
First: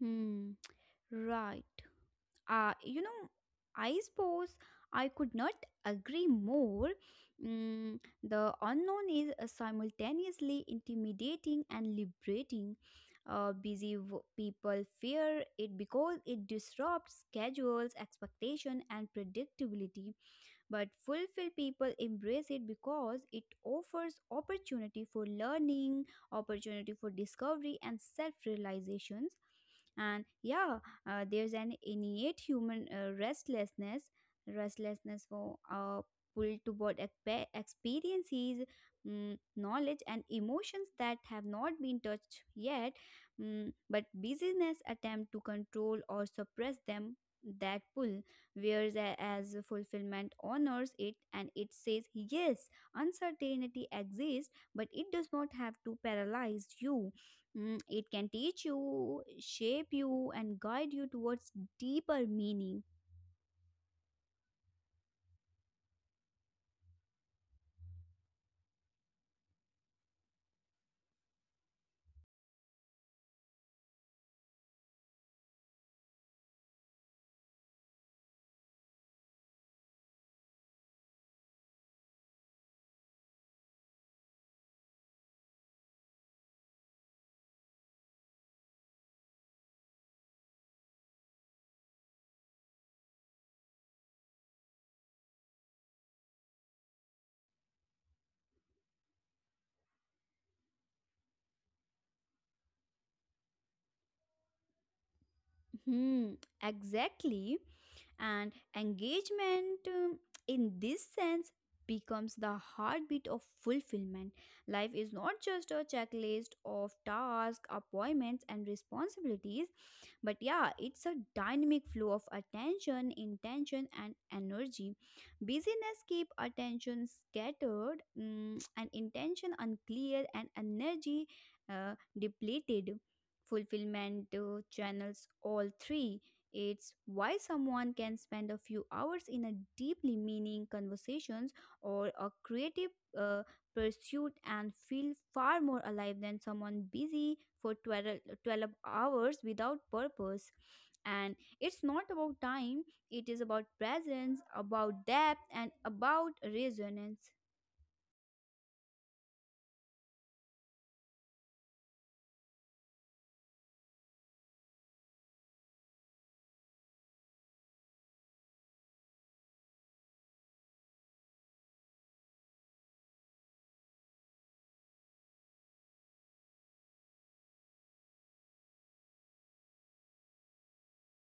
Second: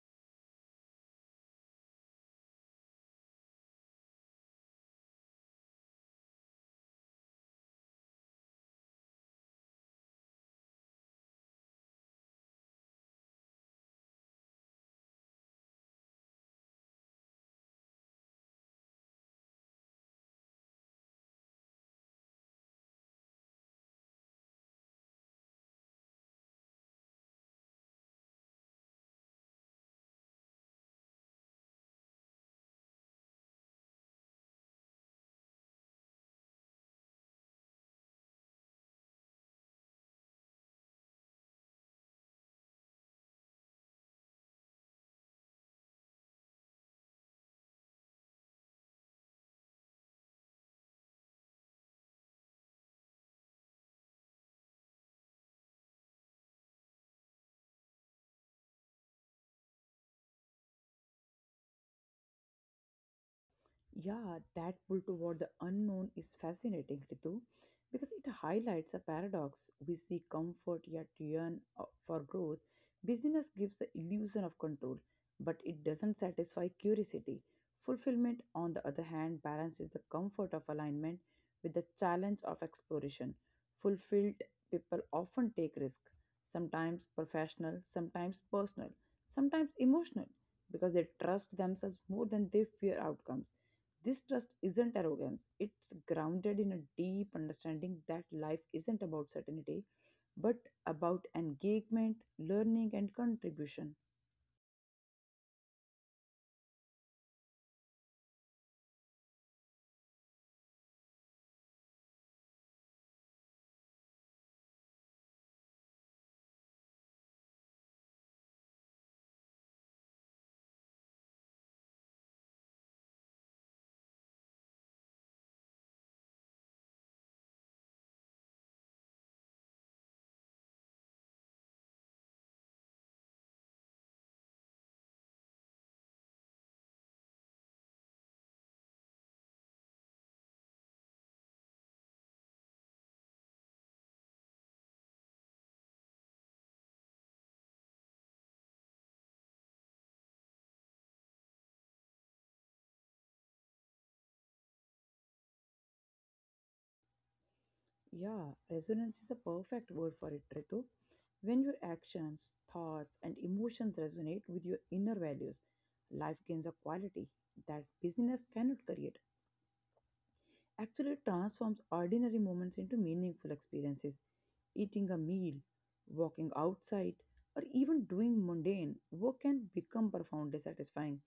Speaker 2: Hmm, right. uh, you know, I suppose I could not agree more. The unknown is simultaneously intimidating and liberating. Busy people fear it because it disrupts schedules, expectation, and predictability. But fulfilled people embrace it because it offers opportunity for learning, opportunity for discovery, and self realizations. And yeah, there's an innate human restlessness, for pull toward experiences, knowledge, and emotions that have not been touched yet. But business attempt to control or suppress them. That pull wears as fulfillment honors it, and it says, "Yes, uncertainty exists, but it does not have to paralyze you." It can teach you, shape you, and guide you towards deeper meaning.
Speaker 1: Yeah, that pull toward the unknown is fascinating, Ritu, because it highlights a paradox. We seek comfort yet yearn for growth. Busyness gives the illusion of control, but it doesn't satisfy curiosity. Fulfillment, on the other hand, balances the comfort of alignment with the challenge of exploration. Fulfilled people often take risk, sometimes professional, sometimes personal, sometimes emotional, because they trust themselves more than they fear outcomes. This trust isn't arrogance, it's grounded in a deep understanding that life isn't about certainty, but about engagement, learning, and contribution.
Speaker 2: Hmm, exactly. And engagement in this sense becomes the heartbeat of fulfillment. Life is not just a checklist of tasks, appointments, and responsibilities, but yeah, it's a dynamic flow of attention, intention, and energy. Busyness keep attention scattered, and intention unclear, and energy depleted. Fulfillment channels all three. It's why someone can spend a few hours in a deeply meaning conversations or a creative uh, pursuit and feel far more alive than someone busy for twelve hours without purpose. And it's not about time, it is about presence, about depth, and about resonance.
Speaker 1: Yeah, resonance is a perfect word for it, Ritu. When your actions, thoughts, and emotions resonate with your inner values, life gains a quality that business cannot create. Actually transforms ordinary moments into meaningful experiences. Eating a meal, walking outside, or even doing mundane work can become profoundly satisfying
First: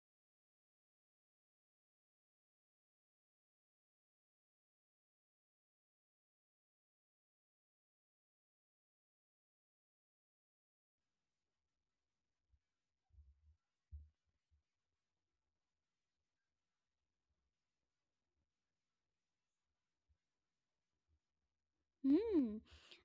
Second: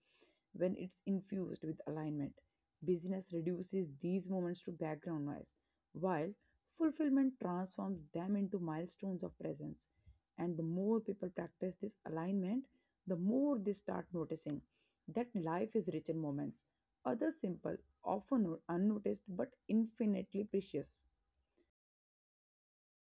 Speaker 1: when it's infused with alignment. Busyness reduces these moments to background noise, while fulfillment transforms them into milestones of presence. And the more people practice this alignment, the more they start noticing that life is rich in moments. Other simple, often no, unnoticed, but infinitely precious.
Speaker 2: Hmm.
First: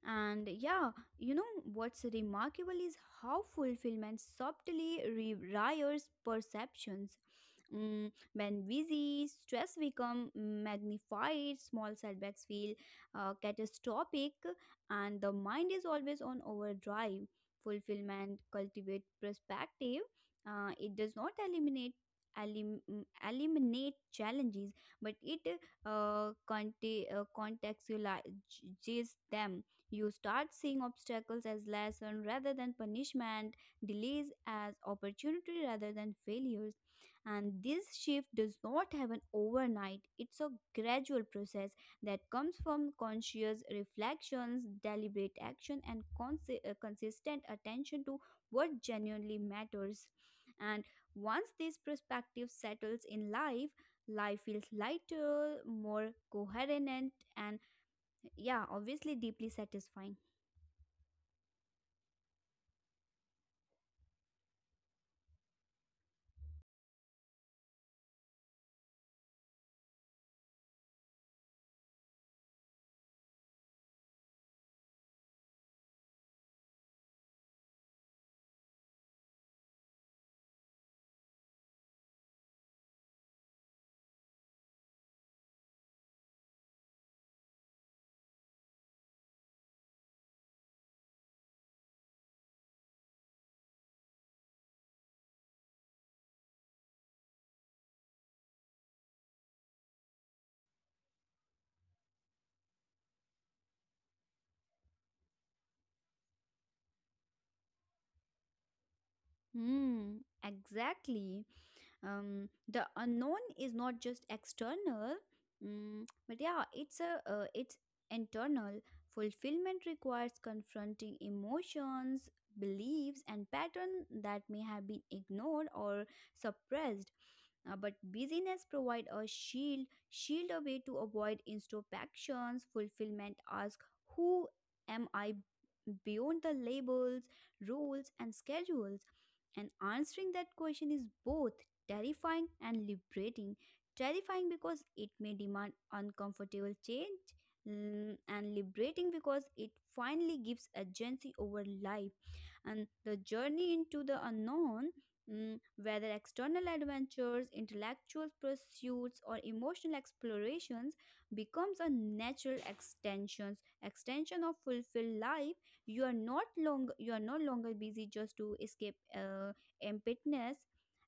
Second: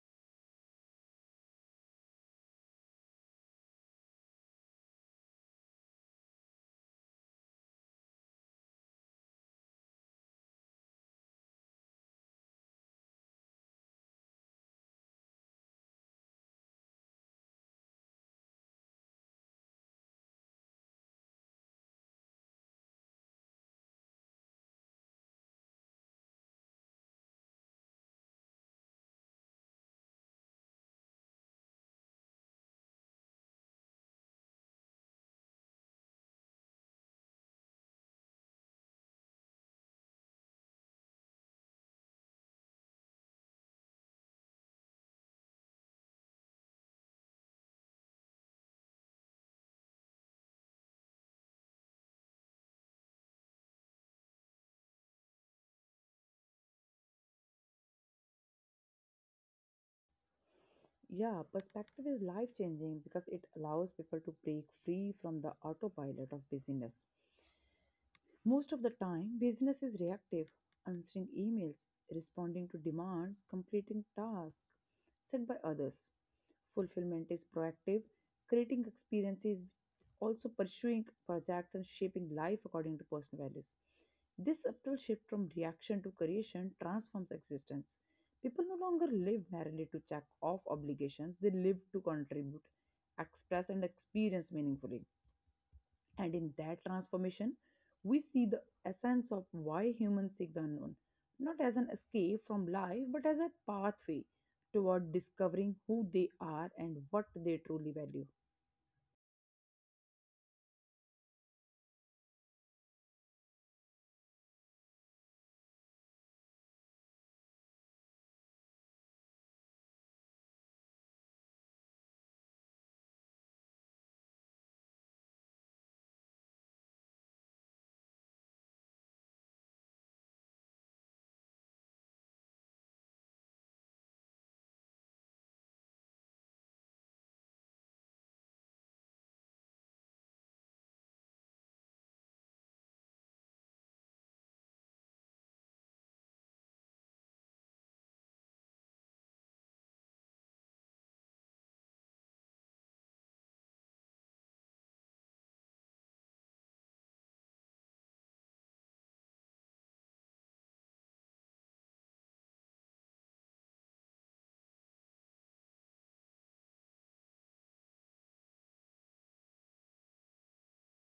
Speaker 2: And yeah, you know what's remarkable is how fulfillment subtly rewires perceptions. When busy, stress become magnified, small setbacks feel catastrophic, and the mind is always on overdrive. Fulfillment cultivate perspective. It does not elim- eliminate challenges, but it contextualizes them. You start seeing obstacles as lesson rather than punishment, delays as opportunity rather than failures. And this shift does not happen overnight. It's a gradual process that comes from conscious reflections, deliberate action, and consistent attention to what genuinely matters. And once this perspective settles in life, life feels lighter, more coherent, and yeah, obviously deeply satisfying.
Speaker 1: Yeah, perspective is life changing because it allows people to break free from the autopilot of busyness. Most of the time, business is reactive, answering emails, responding to demands, completing tasks set by others. Fulfillment is proactive, creating experiences, also pursuing projects and shaping life according to personal values. This subtle shift from reaction to creation transforms existence. People no longer live merely to check off obligations, they live to contribute, express, and experience meaningfully. And in that transformation, we see the essence of why humans seek the unknown, not as an escape from life, but as a pathway toward discovering who they are and what they truly value.
Speaker 2: Hmm, exactly. The unknown is not just external, but yeah, it's internal. Fulfillment requires confronting emotions, beliefs, and patterns that may have been ignored or suppressed. But busyness provide a shield, a way to avoid introspections. Fulfillment asks, who am I beyond the labels, rules, and schedules? And answering that question is both terrifying and liberating. Terrifying because it may demand uncomfortable change, and liberating because it finally gives agency over life. And the journey into the unknown, whether external adventures, intellectual pursuits, or emotional explorations, becomes a natural extension of fulfilled life. You are no longer busy just to escape emptiness,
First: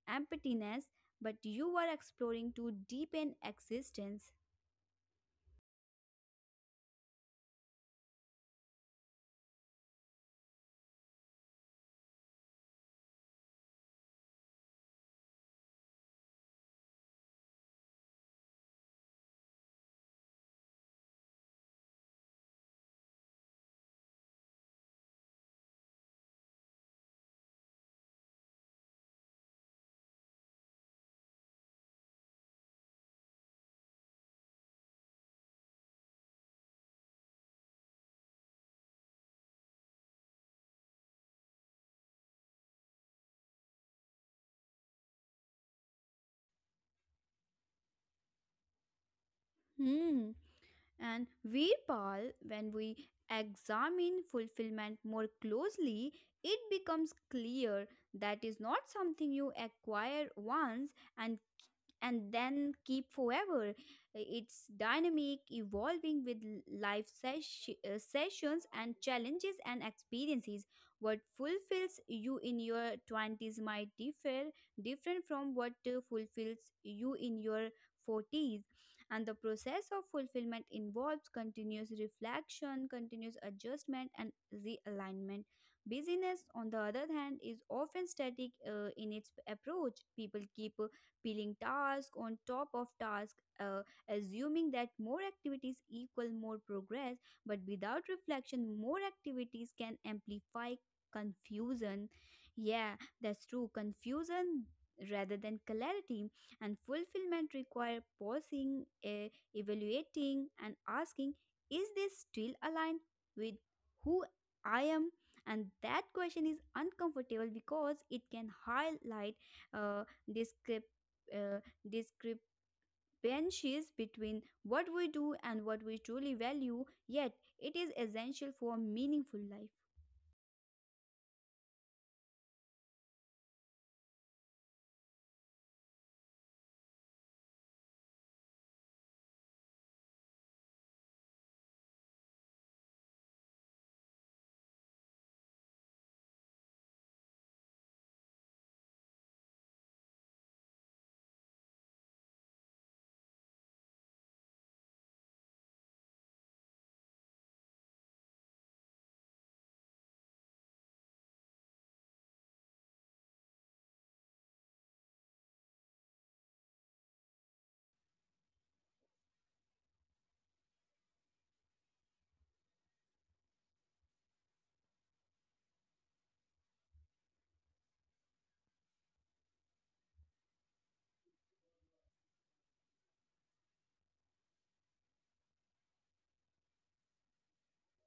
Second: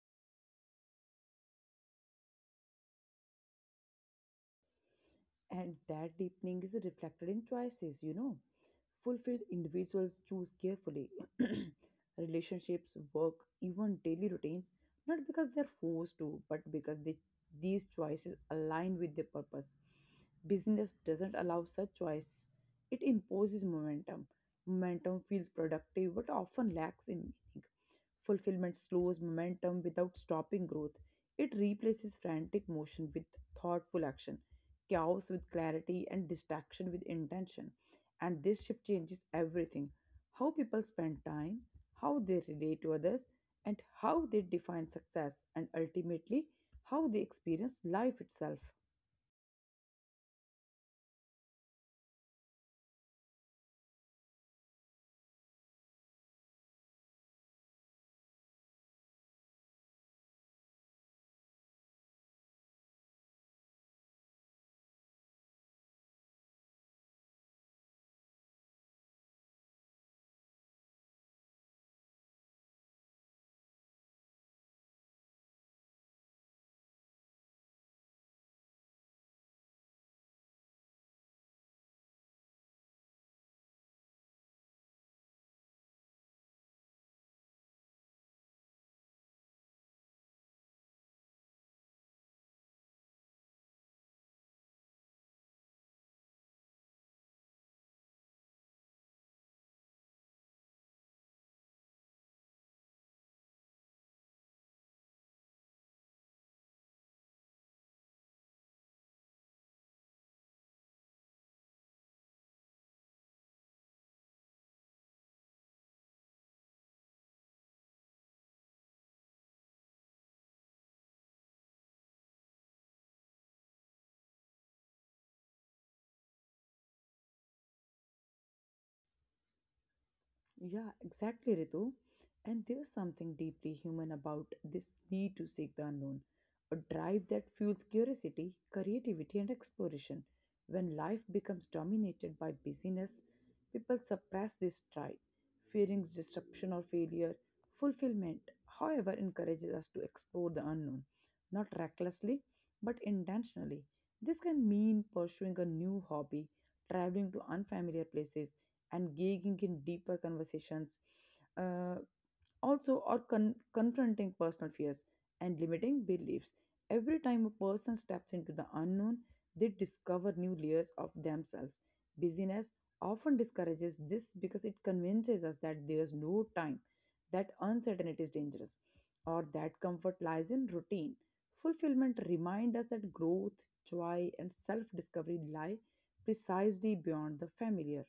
Speaker 2: emptiness, but you are exploring to deepen existence.
Speaker 1: And that deepening is reflected in choices, you know. Fulfilled individuals choose carefully relationships, work, even daily routines, not because they're forced to, but because they, these choices align with their purpose. Business doesn't allow such choice, it imposes momentum. Momentum feels productive but often lacks in meaning. Fulfillment slows momentum without stopping growth. It replaces frantic motion with thoughtful action, chaos with clarity, and distraction with intention. And this shift changes everything: how people spend time, how they relate to others, and how they define success, and ultimately, how they experience life itself.
Speaker 2: Hmm. And Veerpal, when we examine fulfillment more closely, it becomes clear that is not something you acquire once and and then keep forever. It's dynamic, evolving with life sessions and challenges and experiences. What fulfills you in your 20s might different from what fulfills you in your 40s, and the process of fulfillment involves continuous reflection, continuous adjustment, and realignment. Busyness, on the other hand, is often static in its approach. People keep peeling task on top of task, uh, assuming that more activities equal more progress. But without reflection, more activities can amplify confusion. Yeah, that's true. Confusion rather than clarity, and fulfillment require pausing, evaluating, and asking, is this still aligned with who I am? And that question is uncomfortable because it can highlight uh, discrep- uh, discrepancies between what we do and what we truly value, yet it is essential for a meaningful life.
Speaker 1: Yeah, exactly, Ritu. And there's something deeply human about this need to seek the unknown, a drive that fuels curiosity, creativity, and exploration. When life becomes dominated by busyness, people suppress this drive, fearing disruption or failure. Fulfillment, however, encourages us to explore the unknown, not recklessly, but intentionally. This can mean pursuing a new hobby, traveling to unfamiliar places, and engaging in deeper conversations uh, also or confronting personal fears and limiting beliefs. Every time a person steps into the unknown, they discover new layers of themselves. Busyness often discourages this because it convinces us that there's no time, that uncertainty is dangerous, or that comfort lies in routine. Fulfillment reminds us that growth, joy and self-discovery lie precisely beyond the familiar.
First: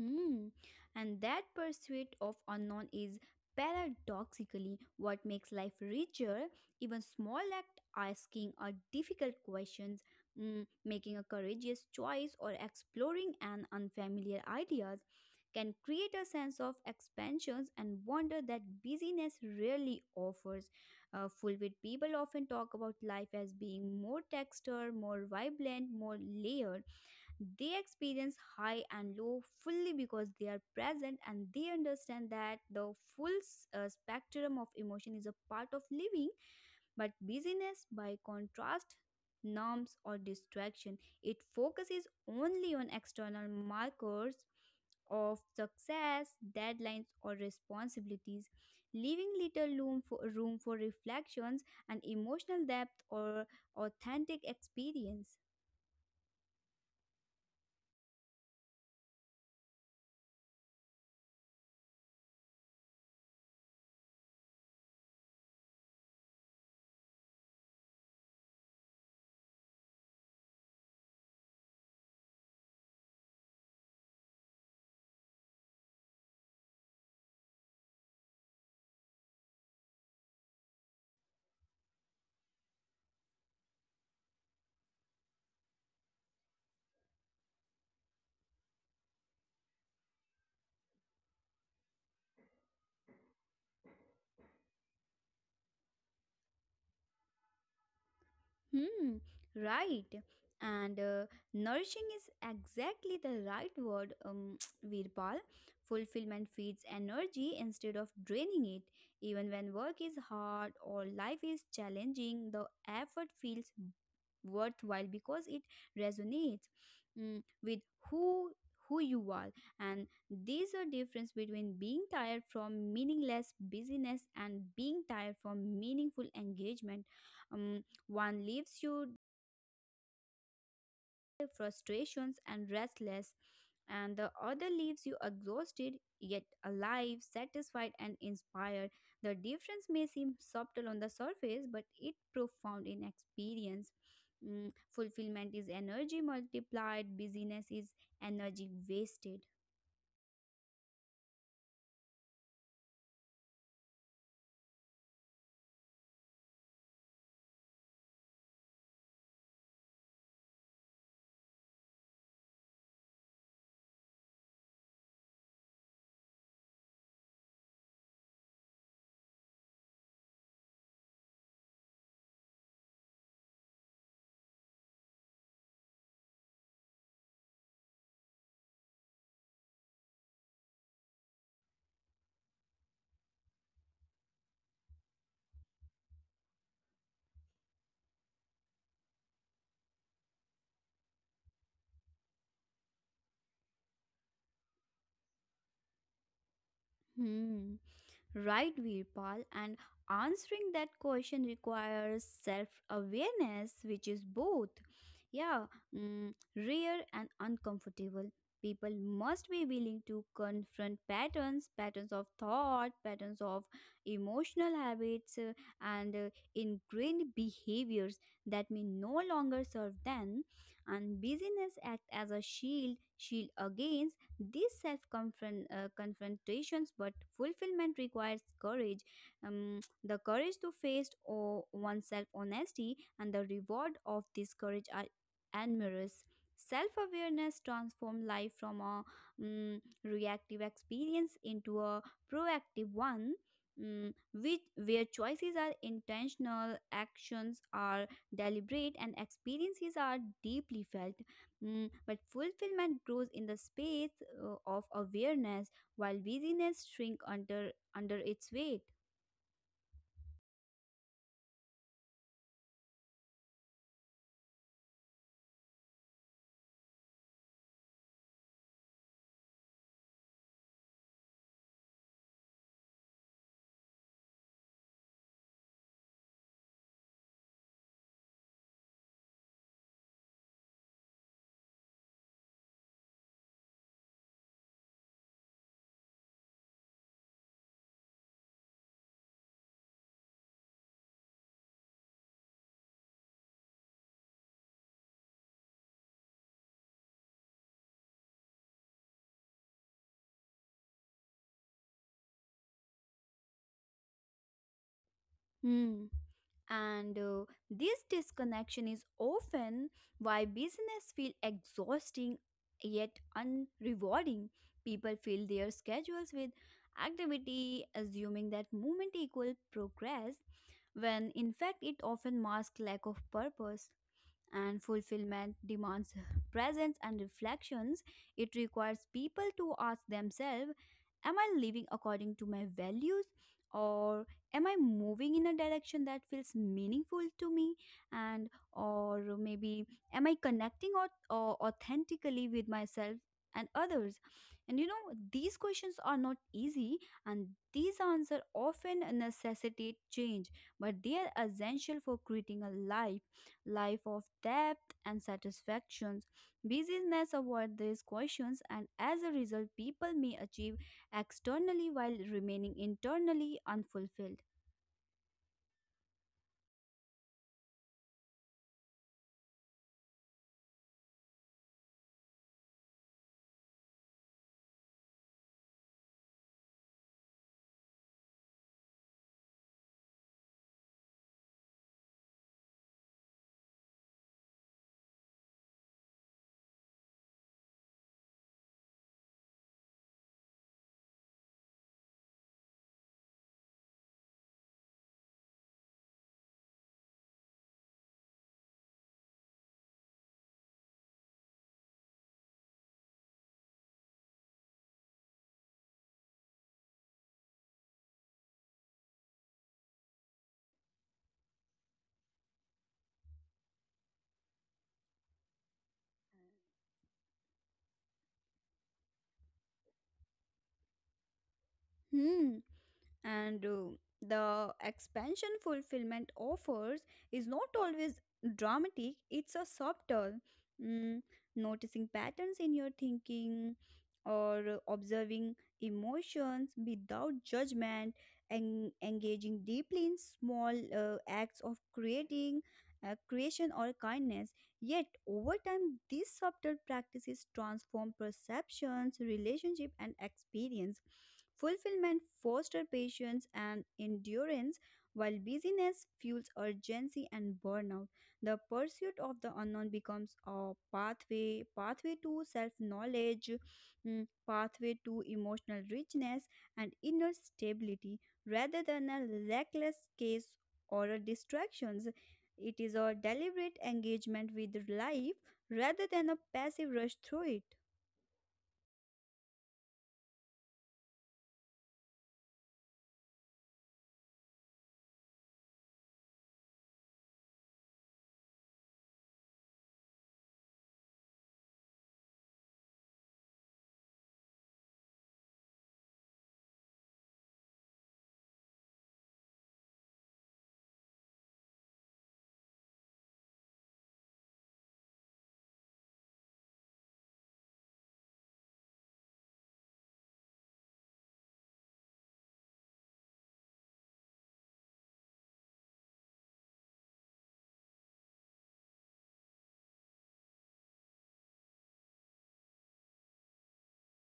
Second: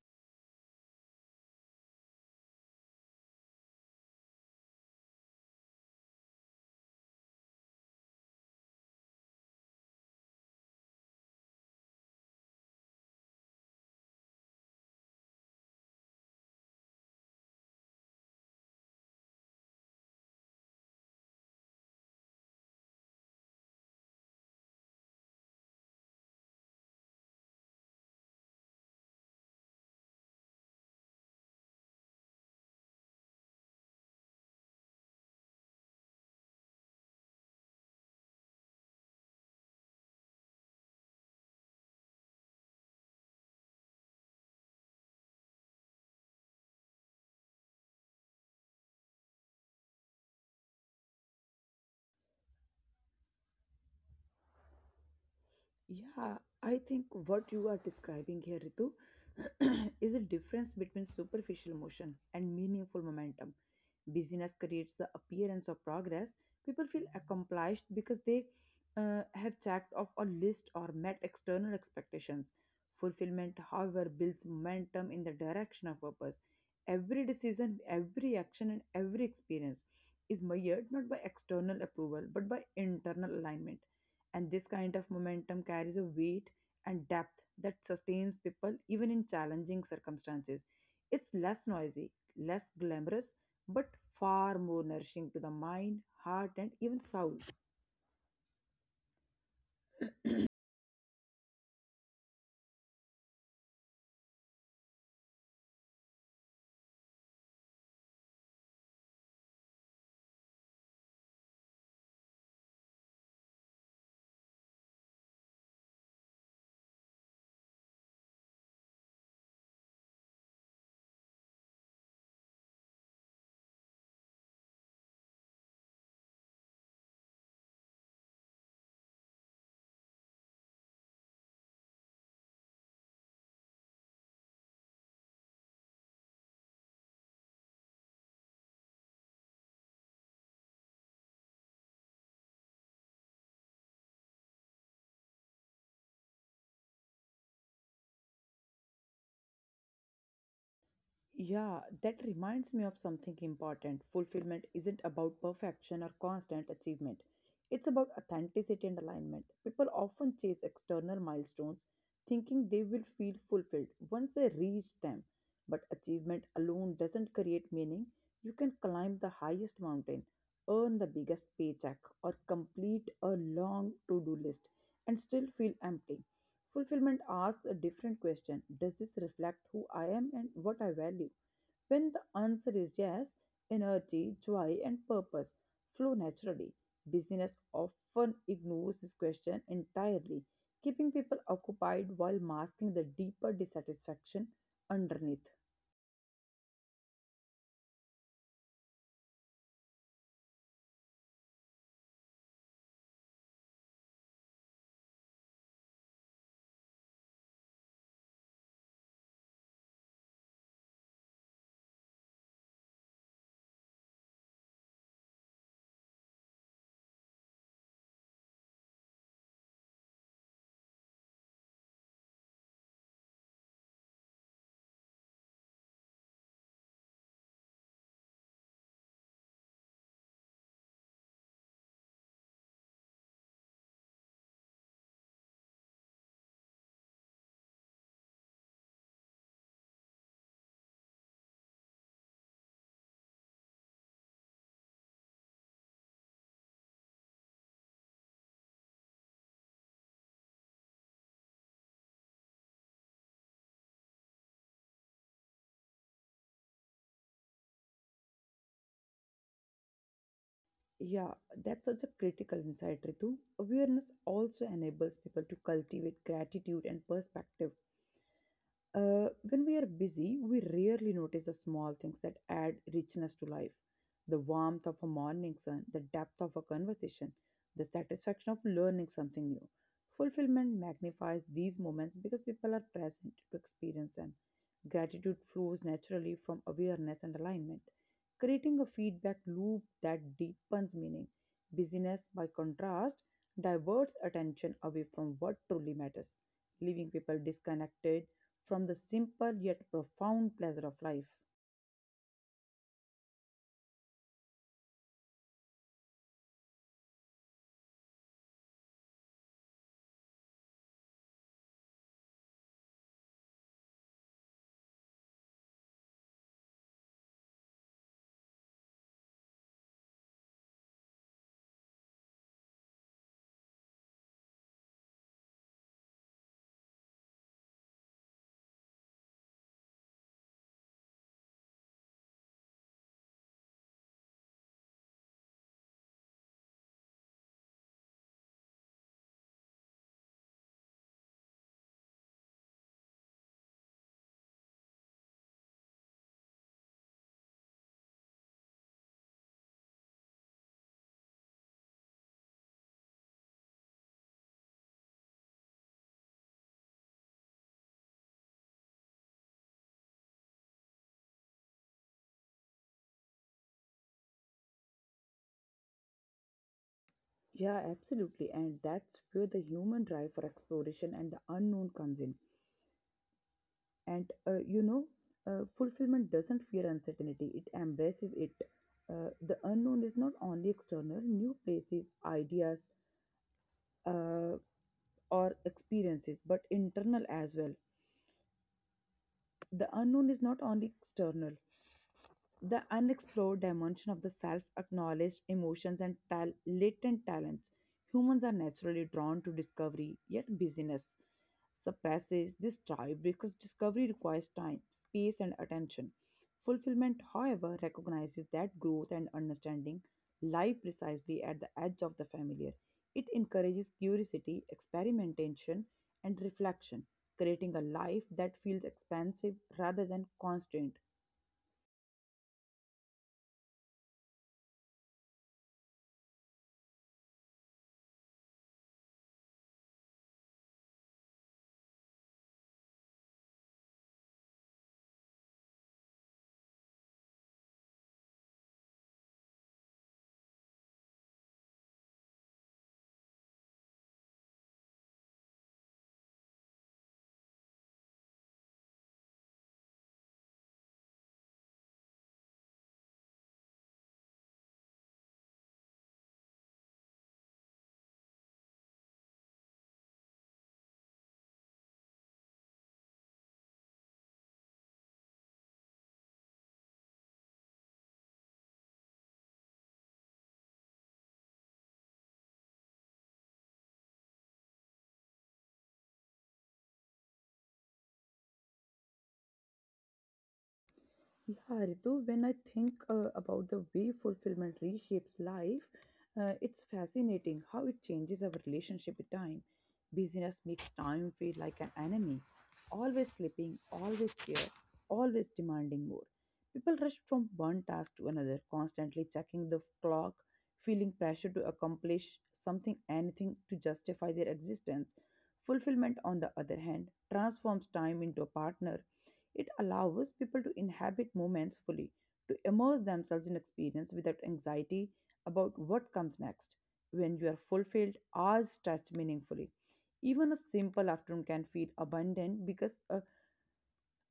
Speaker 2: Hmm. And that pursuit of unknown is paradoxically what makes life richer. Even small act asking a difficult questions, making a courageous choice or exploring an unfamiliar ideas can create a sense of expansions and wonder that busyness rarely offers. Fulfilled people often talk about life as being more texture, more vibrant, more layered. They experience high and low fully because they are present, and they understand that the full spectrum of emotion is a part of living, but busyness, by contrast, norms or distraction. It focuses only on external markers of success, deadlines, or responsibilities, leaving little room for reflections and emotional depth or authentic experience.
Speaker 1: Yeah, I think what you are describing here, Ritu, is a difference between superficial motion and meaningful momentum. Busyness creates the appearance of progress. People feel accomplished because they have checked off a list or met external expectations. Fulfillment, however, builds momentum in the direction of purpose. Every decision, every action, and every experience is measured not by external approval but by internal alignment, and this kind of momentum carries a weight and depth that sustains people even in challenging circumstances. It's less noisy, less glamorous, but far more nourishing to the mind, heart, and even soul.
Speaker 2: Hmm, right. And nourishing is exactly the right word, Virpal. Fulfillment feeds energy instead of draining it. Even when work is hard or life is challenging, the effort feels worthwhile because it resonates, with who who you are, and there's a difference between being tired from meaningless busyness and being tired from meaningful engagement. Um, One leaves you frustrations and restless, and the other leaves you exhausted yet alive, satisfied, and inspired. The difference may seem subtle on the surface, but it profound in experience. Fulfillment is energy multiplied, busyness is energy wasted.
Speaker 1: Yeah, that reminds me of something important. Fulfillment isn't about perfection or constant achievement, it's about authenticity and alignment. People often chase external milestones thinking they will feel fulfilled once they reach them. But achievement alone doesn't create meaning. You can climb the highest mountain, earn the biggest paycheck, or complete a long to do list and still feel empty. Fulfillment asks a different question: does this reflect who I am and what I value? When the answer is yes, energy, joy, and purpose flow naturally. Business often ignores this question entirely, keeping people occupied while masking the deeper dissatisfaction underneath.
Speaker 2: Hmm. Right, Virpal, and answering that question requires self awareness, which is both, yeah, rare and uncomfortable. People must be willing to confront patterns, patterns of thought, patterns of emotional habits, and ingrained behaviors that may no longer serve them. And busyness act as a shield against these self confrontations, but fulfillment requires courage, the courage to face oneself honesty, and the reward of this courage are enormous. Self awareness transforms life from a reactive experience into a proactive one. Where choices are intentional, actions are deliberate, and experiences are deeply felt. But fulfillment grows in the space of awareness, while busyness shrink under its weight.
Speaker 1: Yeah, that's such a critical insight, Ritu. Awareness also enables people to cultivate gratitude and perspective. When we are busy, we rarely notice the small things that add richness to life. The warmth of a morning sun, the depth of a conversation, the satisfaction of learning something new. Fulfillment magnifies these moments because people are present to experience them. Gratitude flows naturally from awareness and alignment, creating a feedback loop that deepens meaning. Busyness, by contrast, diverts attention away from what truly matters, leaving people disconnected from the simple yet profound pleasure of life.
Speaker 2: Mm. And this disconnection is often why business feel exhausting yet unrewarding. People fill their schedules with activity, assuming that movement equal progress, when in fact it often masks lack of purpose. And fulfillment demands presence and reflections. It requires people to ask themselves, am I living according to my values? Or am I moving in a direction that feels meaningful to me? And or maybe am I connecting or authentically with myself and others? And these questions are not easy, and these answers often necessitate change, but they are essential for creating a life of depth and satisfactions. Busyness avoid these questions, and as a result, people may achieve externally while remaining internally unfulfilled.
Speaker 1: Yeah, absolutely. And that's where the human drive for exploration and the unknown comes in. And you know, fulfillment doesn't fear uncertainty, it embraces it. The unknown is not only external, new places, ideas, uh, or experiences, but internal as well. The unknown is not only external, the unexplored dimension of the self acknowledged emotions and latent talents. Humans are naturally drawn to discovery, yet busyness suppresses this drive because discovery requires time, space, and attention. Fulfillment, however, recognizes that growth and understanding lie precisely at the edge of the familiar. It encourages curiosity, experimentation, and reflection, creating a life that feels expansive rather than constrained.
Speaker 2: Hmm. And the expansion fulfillment offers is not always dramatic. It's a subtle mm, noticing patterns in your thinking or observing emotions without judgment and engaging deeply in small acts of creating creation or kindness. Yet, over time, these subtle practices transform perceptions, relationship, and experience. Fulfillment fosters patience and endurance, while busyness fuels urgency and burnout. The pursuit of the unknown becomes a pathway to self-knowledge, pathway to emotional richness and inner stability, rather than a reckless case or a distractions. It is a deliberate engagement with life rather than a passive rush through it.
Speaker 1: Yeah, Ritu, when I think about the way fulfillment reshapes life, it's fascinating how it changes our relationship with time. Busyness makes time feel like an enemy, always slipping, always scarce, always demanding more. People rush from one task to another, constantly checking the clock, feeling pressure to accomplish something, anything to justify their existence. Fulfillment, on the other hand, transforms time into a partner. It allows people to inhabit moments fully, to immerse themselves in experience without anxiety about what comes next. When you are fulfilled, hours stretch meaningfully. Even a simple afternoon can feel abundant because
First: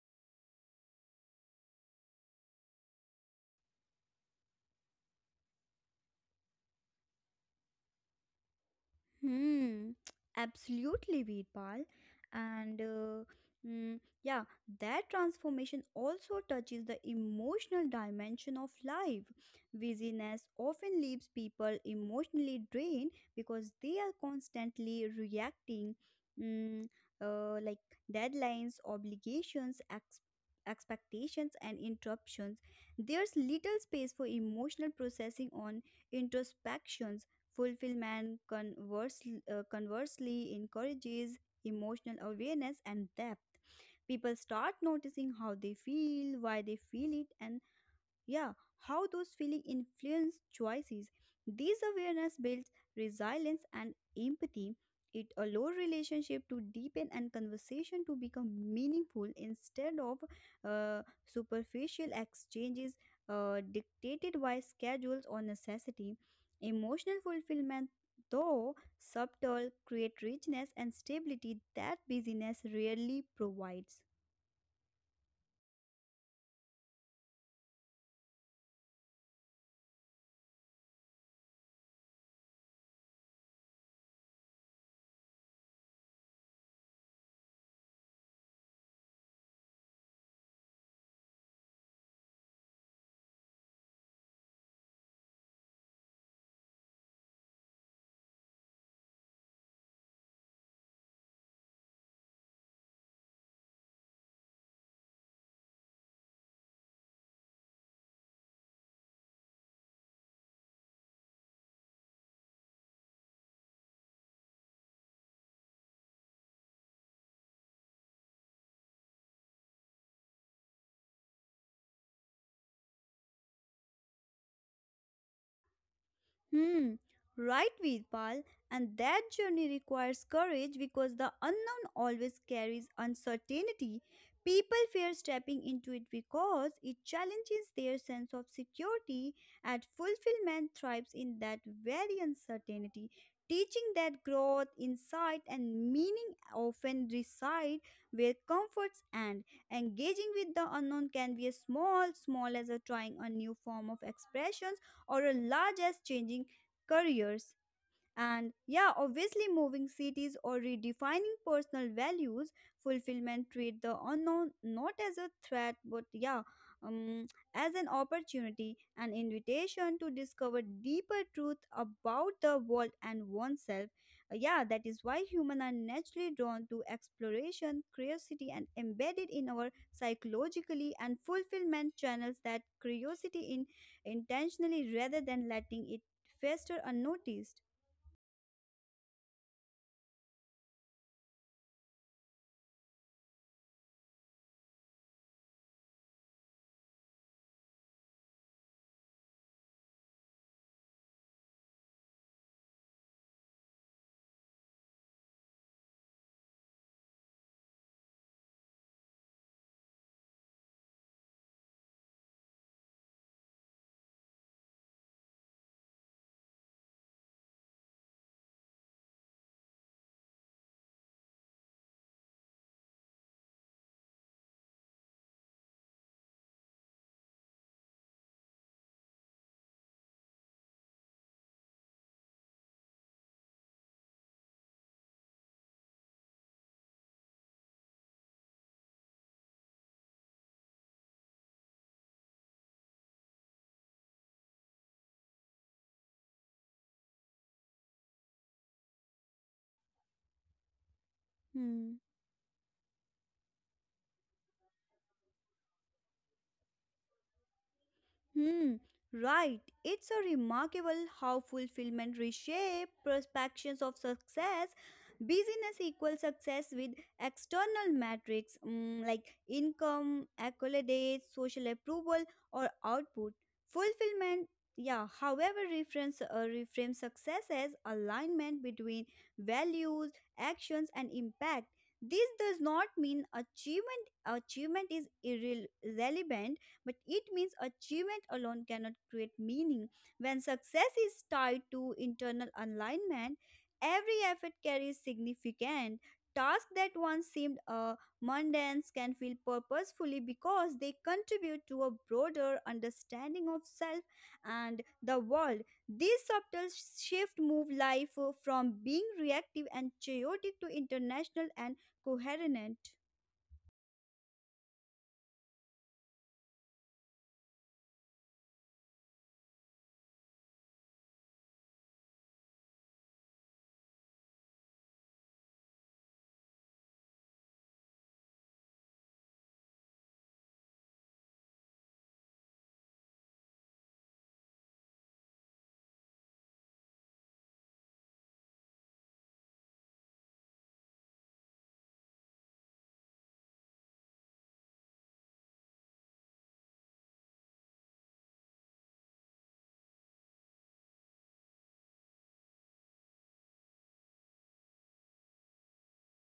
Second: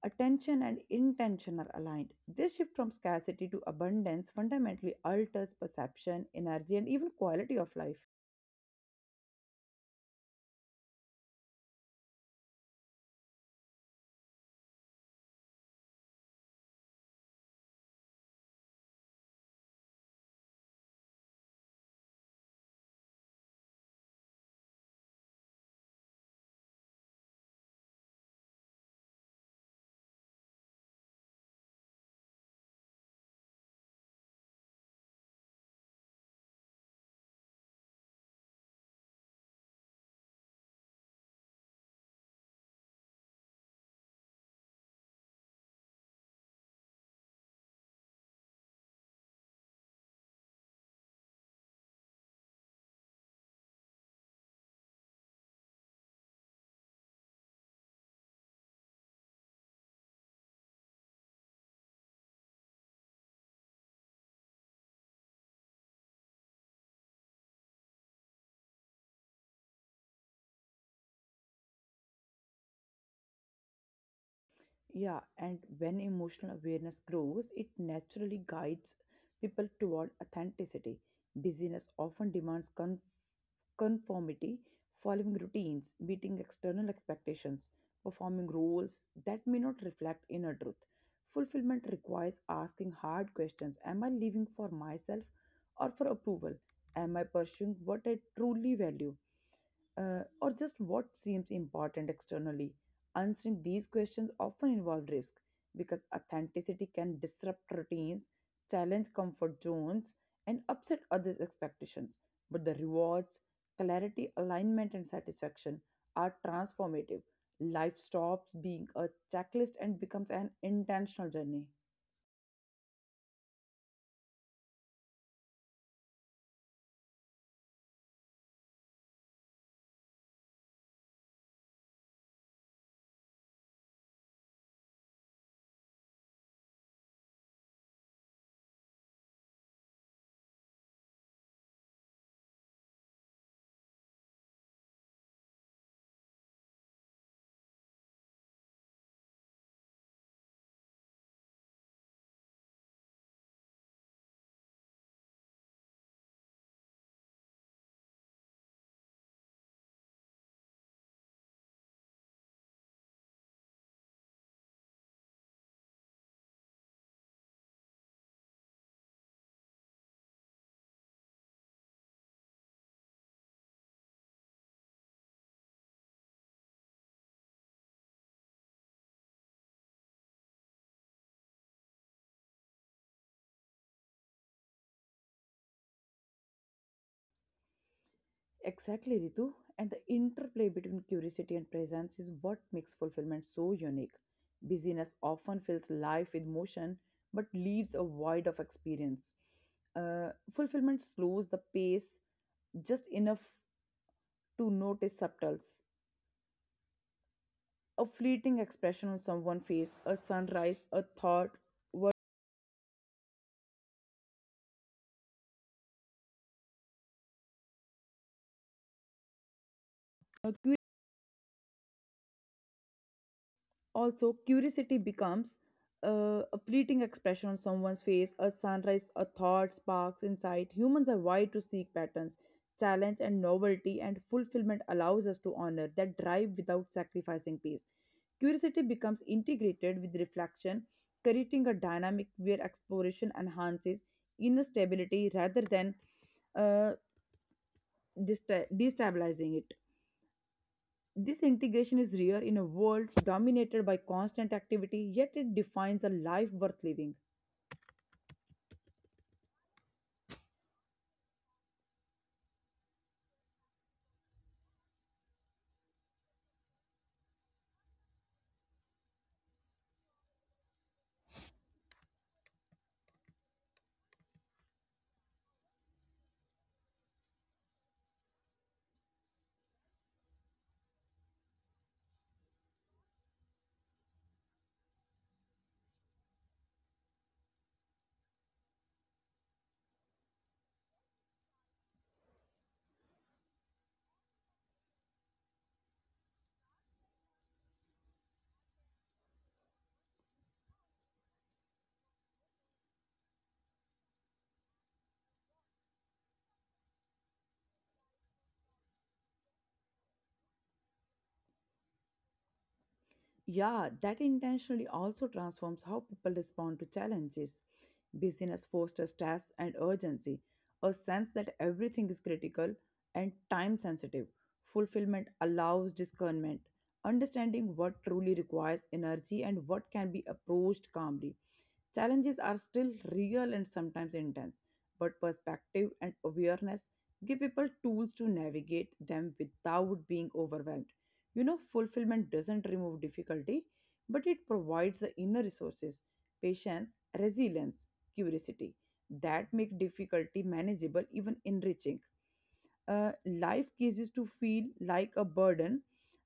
Speaker 1: attention and intention are aligned. This shift from scarcity to abundance fundamentally alters perception, energy, and even quality of life.
Speaker 2: Hmm, absolutely, Veerpal. And mm, yeah, that transformation also touches the emotional dimension of life. Busyness often leaves people emotionally drained because they are constantly reacting, mm, like deadlines, obligations, expectations, and interruptions. There's little space for emotional processing on introspections. Fulfillment conversely encourages emotional awareness and depth. People start noticing how they feel, why they feel it, and yeah, how those feelings influence choices. This awareness builds resilience and empathy. It allows relationship to deepen and conversation to become meaningful instead of superficial exchanges dictated by schedules or necessity. Emotional fulfillment, though subtle, create richness and stability that busyness rarely provides.
Speaker 1: Yeah, and when emotional awareness grows, it naturally guides people toward authenticity. Busyness often demands conformity, following routines, meeting external expectations, performing roles that may not reflect inner truth. Fulfillment requires asking hard questions: am I living for myself or for approval? Am I pursuing what I truly value, or just what seems important externally? Answering these questions often involve risk because authenticity can disrupt routines, challenge comfort zones, and upset others' expectations. But the rewards, clarity, alignment, and satisfaction are transformative. Life stops being a checklist and becomes an intentional journey.
Speaker 2: Hmm, right, Veerpal. And that journey requires courage because the unknown always carries uncertainty. People fear stepping into it because it challenges their sense of security, and fulfillment thrives in that very uncertainty, teaching that growth, insight, and meaning often reside where comforts end. Engaging with the unknown can be as small, small as a trying a new form of expressions or a large as changing careers and yeah, obviously, moving cities or redefining personal values, fulfillment treat the unknown not as a threat, but yeah, um, as an opportunity, an invitation to discover deeper truth about the world and oneself. Yeah, that is why humans are naturally drawn to exploration, curiosity, and embedded in our psychologically and fulfillment channels that curiosity in intentionally rather than letting it fester unnoticed.
Speaker 1: Exactly, Ritu. And the interplay between curiosity and presence is what makes fulfillment so unique. Busyness often fills life with motion but leaves a void of experience. Fulfillment slows the pace just enough to notice subtles. A fleeting expression on someone's face, a sunrise, a thought, word. Also, curiosity becomes a fleeting expression on someone's face, a sunrise, a thought sparks insight. Humans are wired to seek patterns, challenge, and novelty, and fulfillment allows us to honor that drive without sacrificing peace. Curiosity becomes integrated with reflection, creating a dynamic where exploration enhances inner stability rather than uh, destabilizing it. This
Speaker 2: Hmm.
Speaker 1: integration is rare in a world dominated by constant activity, yet it defines a life worth living.
Speaker 2: Hmm. Right. It's a remarkable how fulfillment reshape perceptions of success. Business equals success with external metrics, mm, like income, accolades, social approval, or output. Fulfillment, yeah, however, reframes, reframes success as alignment between values, actions, and impact. This does not mean achievement is irrelevant. But it means achievement alone cannot create meaning. When success is tied to internal alignment, every effort carries significant. Tasks that once seemed mundane can feel purposefully because they contribute to a broader understanding of self and the world. These subtle shifts move life from being reactive and chaotic to international and coherent.
Speaker 1: Yeah, that intentionally also transforms how people respond to challenges. Busyness fosters stress and urgency, a sense that everything is critical and time sensitive. Fulfillment allows discernment, understanding what truly requires energy and what can be approached calmly. Challenges are still real and sometimes intense, but perspective and awareness give people tools to navigate them without being overwhelmed. You know, fulfillment doesn't remove difficulty, but it provides the inner resources, patience, resilience, curiosity that make difficulty manageable, even enriching. Uh, life ceases to feel like a burden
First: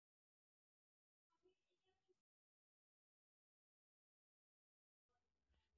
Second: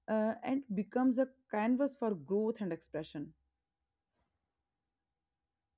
Speaker 1: and becomes a canvas for growth and expression.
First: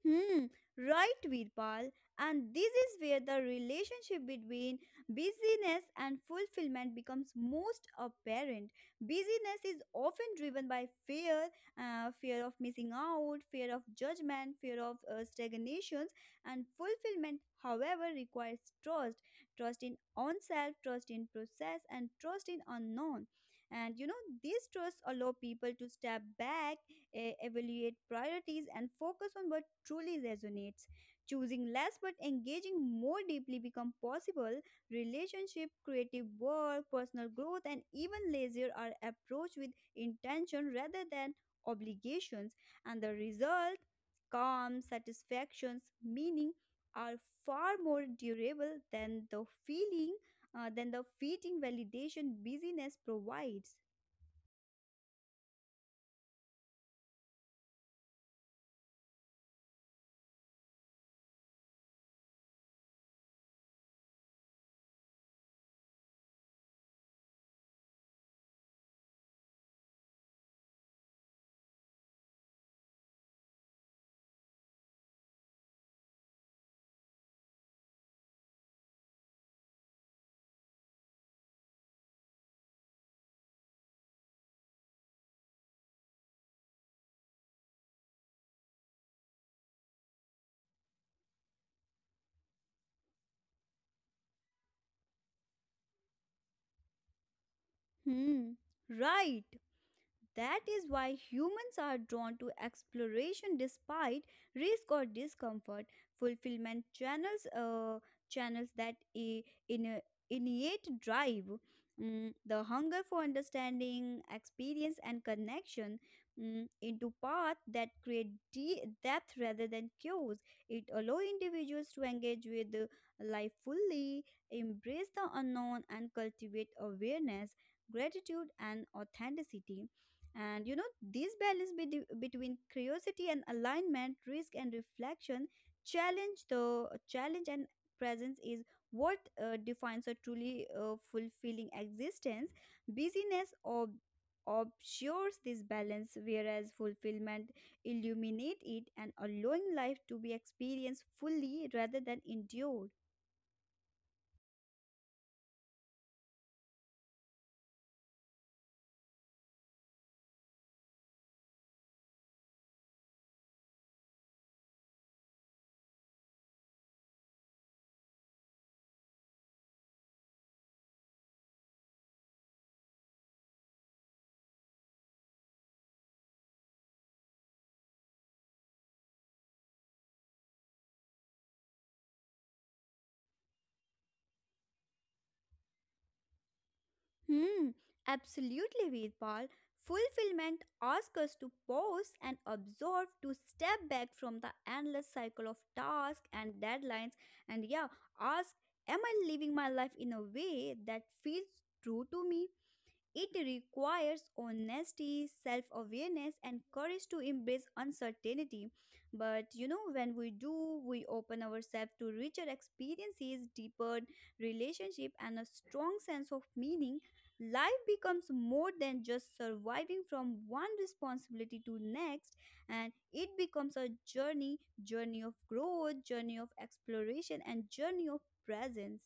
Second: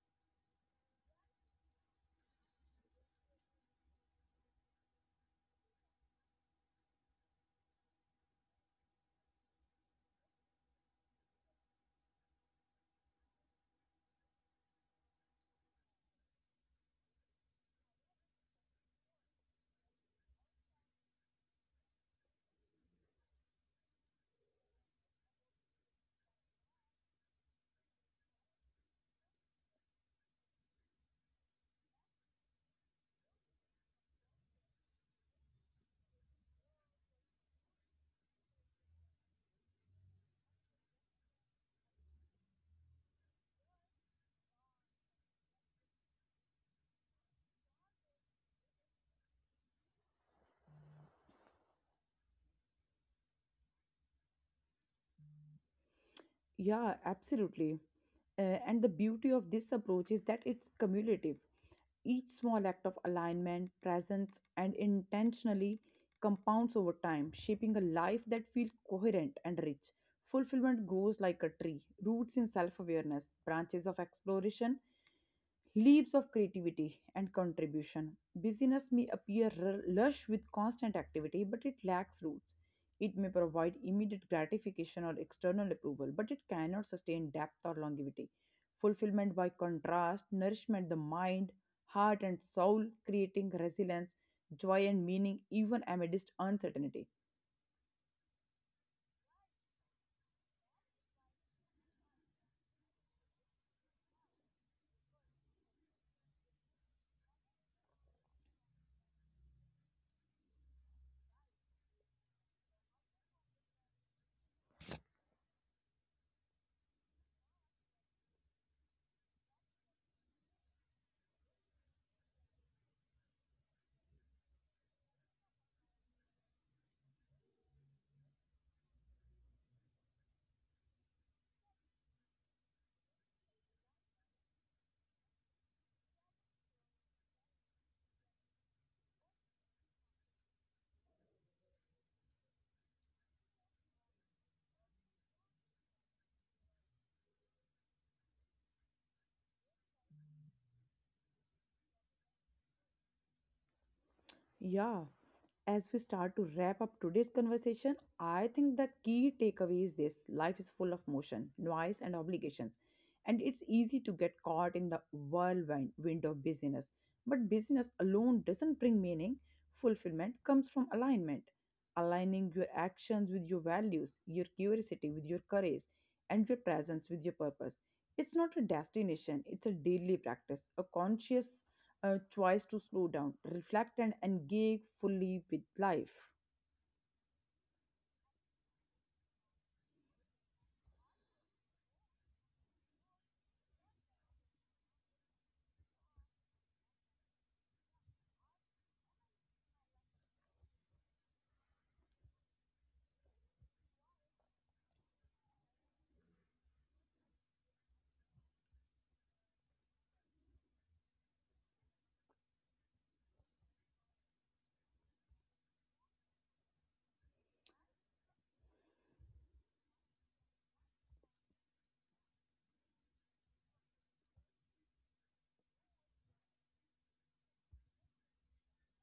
Speaker 2: Hmm, right, Virpal. And this is where the relationship between busyness and fulfillment becomes most apparent. Busyness is often driven by fear, fear of missing out, fear of judgment, fear of stagnations, and fulfillment, however, requires trust, trust in oneself, trust in process, and trust in unknown. And you know, these trusts allow people to step back, evaluate priorities, and focus on what truly resonates. Choosing less but engaging more deeply become possible. Relationship, creative work, personal growth, and even leisure are approached with intention rather than obligations, and the result, calm, satisfactions, meaning, are far more durable than the feeling than the fleeting validation busyness provides.
Speaker 1: Yeah, absolutely. And the beauty of this approach is that it's cumulative. Each small act of alignment, presence, and intentionally compounds over time, shaping a life that feels coherent and rich. Fulfillment grows like a tree, roots in self awareness, branches of exploration, leaves of creativity and contribution. Business may appear lush with constant activity, but it lacks roots. It may provide immediate gratification or external approval, but it cannot sustain depth or longevity. Fulfillment, by contrast, nourishment the mind, heart, and soul, creating resilience, joy, and meaning even amidst uncertainty.
Speaker 2: Hmm. Right. That is why humans are drawn to exploration despite risk or discomfort. Fulfillment channels channels that I- in a innate drive, mm, the hunger for understanding, experience, and connection, mm, into paths that create depth rather than chaos. It allows individuals to engage with life fully, embrace the unknown, and cultivate awareness, gratitude, and authenticity. And you know, this balance between curiosity and alignment, risk and reflection, challenge the challenge and presence is what defines a truly fulfilling existence. Busyness ob- obscures this balance, whereas fulfillment illuminate it and allowing life to be experienced fully rather than endured.
Speaker 1: Yeah. As we start to wrap up today's conversation, I think the key takeaway is this: life is full of motion, noise, and obligations. And it's easy to get caught in the whirlwind wind of busyness. But business alone doesn't bring meaning. Fulfillment comes from alignment, aligning your actions with your values, your curiosity with your courage, and your presence with your purpose. It's not a destination, it's a daily practice, a conscious a choice to slow down, reflect, and engage fully with life.
Speaker 2: Hmm, absolutely, Veerpal. Fulfillment asks us to pause and observe, to step back from the endless cycle of tasks and deadlines, and yeah, ask, am I living my life in a way that feels true to me? It requires honesty, self awareness, and courage to embrace uncertainty. But you know, when we do, we open ourselves to richer experiences, deeper relationship, and a strong sense of meaning. Life becomes more than just surviving from one responsibility to next, and it becomes a journey, of growth, journey of exploration, and journey of presence.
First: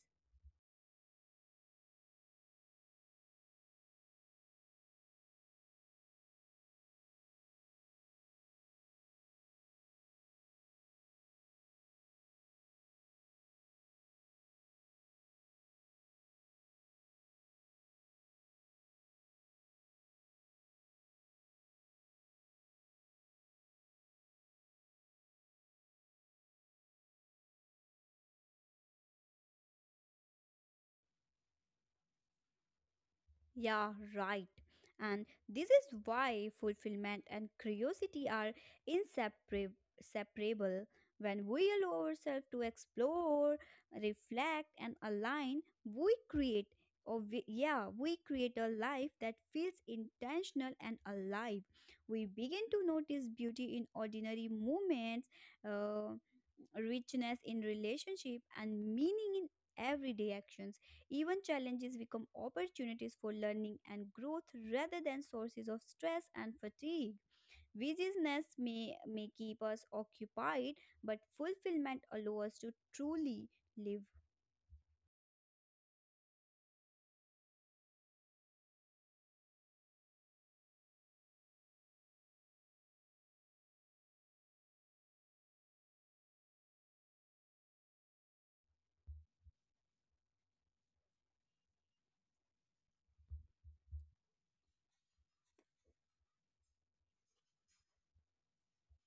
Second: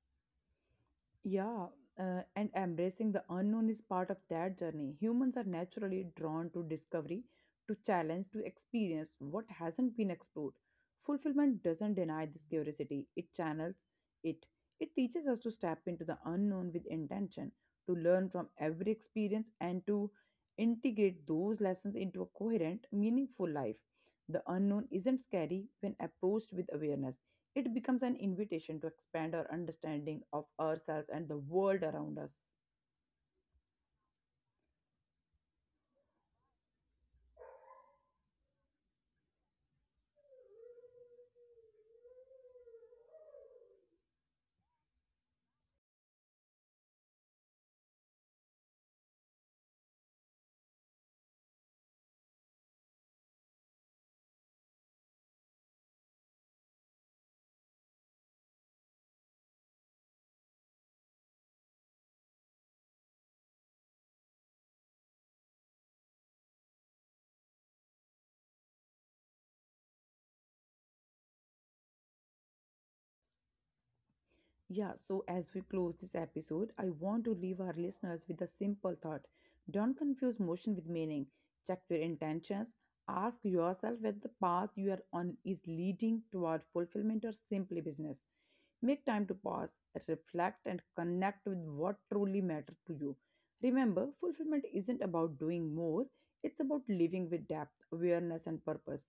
Speaker 1: Yeah, and embracing the unknown is part of that journey. Humans are naturally drawn to discovery, to challenge, to experience what hasn't been explored. Fulfillment doesn't deny this curiosity, it channels it. It teaches us to step into the unknown with intention, to learn from every experience, and to integrate those lessons into a coherent, meaningful life. The unknown isn't scary when approached with awareness. It becomes an invitation to expand our understanding of ourselves and the world around us.
Speaker 2: Yeah, right. And this is why fulfillment and curiosity are inseparable. Separable. When we allow ourselves to explore, reflect, and align, we create, or we, yeah, we create a life that feels intentional and alive. We begin to notice beauty in ordinary moments, uh, richness in relationship and meaning in everyday actions. Even challenges become opportunities for learning and growth rather than sources of stress and fatigue. Busyness may keep us occupied, but fulfillment allows us to truly live.
Speaker 1: Yeah, so as we close this episode, I want to leave our listeners with a simple thought. Don't confuse motion with meaning. Check your intentions. Ask yourself whether the path you are on is leading toward fulfillment or simply business. Make time to pause, reflect, and connect with what truly matters to you. Remember, fulfillment isn't about doing more, it's about living with depth, awareness, and purpose.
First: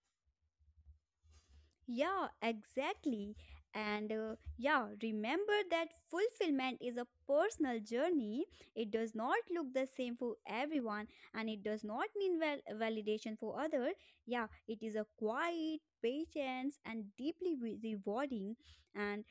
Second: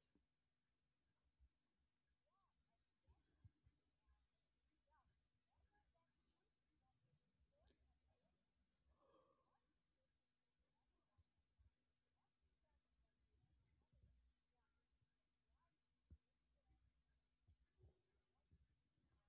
Speaker 2: Yeah, exactly. And yeah, remember that fulfillment is a personal journey. It does not look the same for everyone and it does not mean validation for others. Yeah, it is a quiet, patience and deeply rewarding and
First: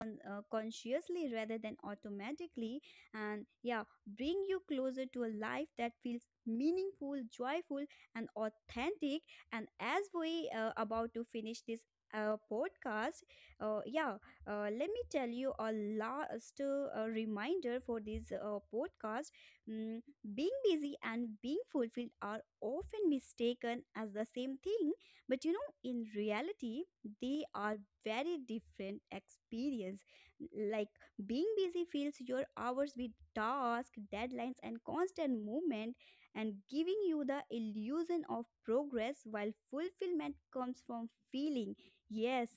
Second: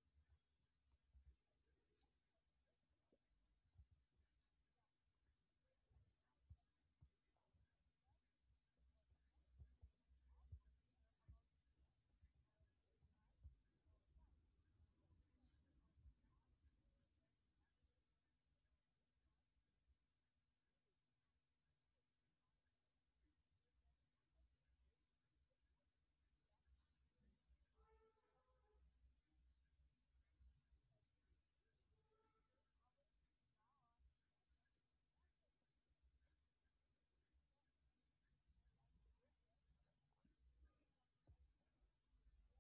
Speaker 2: consciously rather than automatically, and yeah, bring you closer to a life that feels meaningful, joyful and authentic. And as we about to finish this podcast, uh, yeah let me tell you a last reminder for this podcast. Mm, being busy and being fulfilled are often mistaken as the same thing, but you know in reality they are very different experience. Like, being busy fills your hours with tasks, deadlines and constant movement, and giving you the illusion of progress, while fulfillment comes from feeling, yes,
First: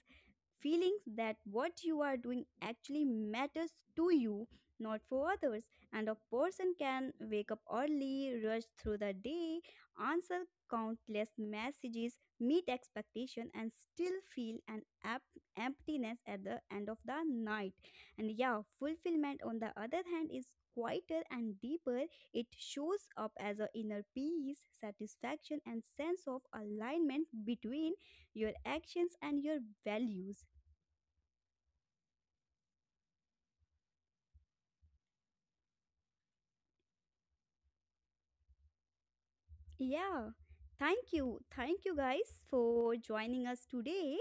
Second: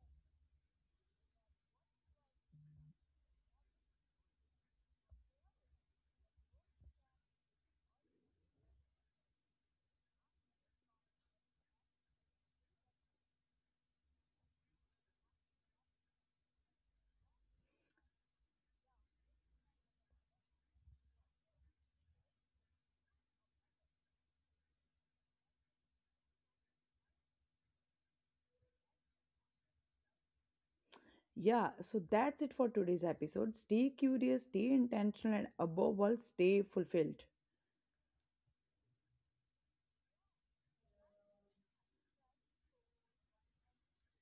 Speaker 2: feelings that what you are doing actually matters to you, not for others. And a person can wake up early, rush through the day, answer countless messages, meet expectation, and still feel emptiness at the end of the night. And yeah, fulfillment on the other hand is quieter and deeper. It shows up as an inner peace, satisfaction, and sense of alignment between your actions and your values.
Speaker 1: Yeah, so that's it for today's episode. Stay curious, stay intentional, and above all, stay fulfilled.
Speaker 2: Yeah, thank you. Thank you guys for joining us today.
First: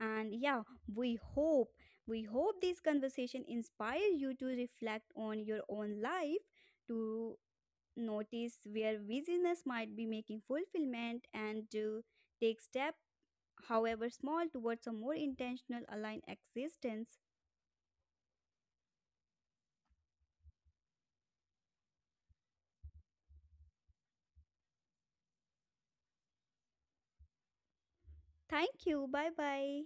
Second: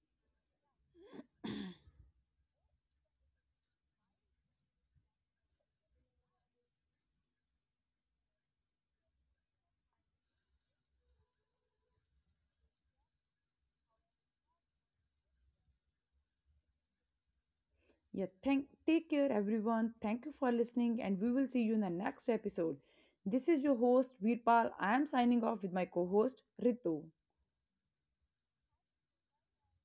Speaker 2: And yeah, we hope we hope this conversation inspire you to reflect on your own life, to notice where busyness might be making fulfillment and to take step however small towards a more intentional aligned existence.
Speaker 1: Yeah, thank take care everyone. Thank you for listening, and we will see you in the next episode. This is your host, Veerpal. I am signing off with my co-host Ritu.
Speaker 2: Thank you. Bye-bye.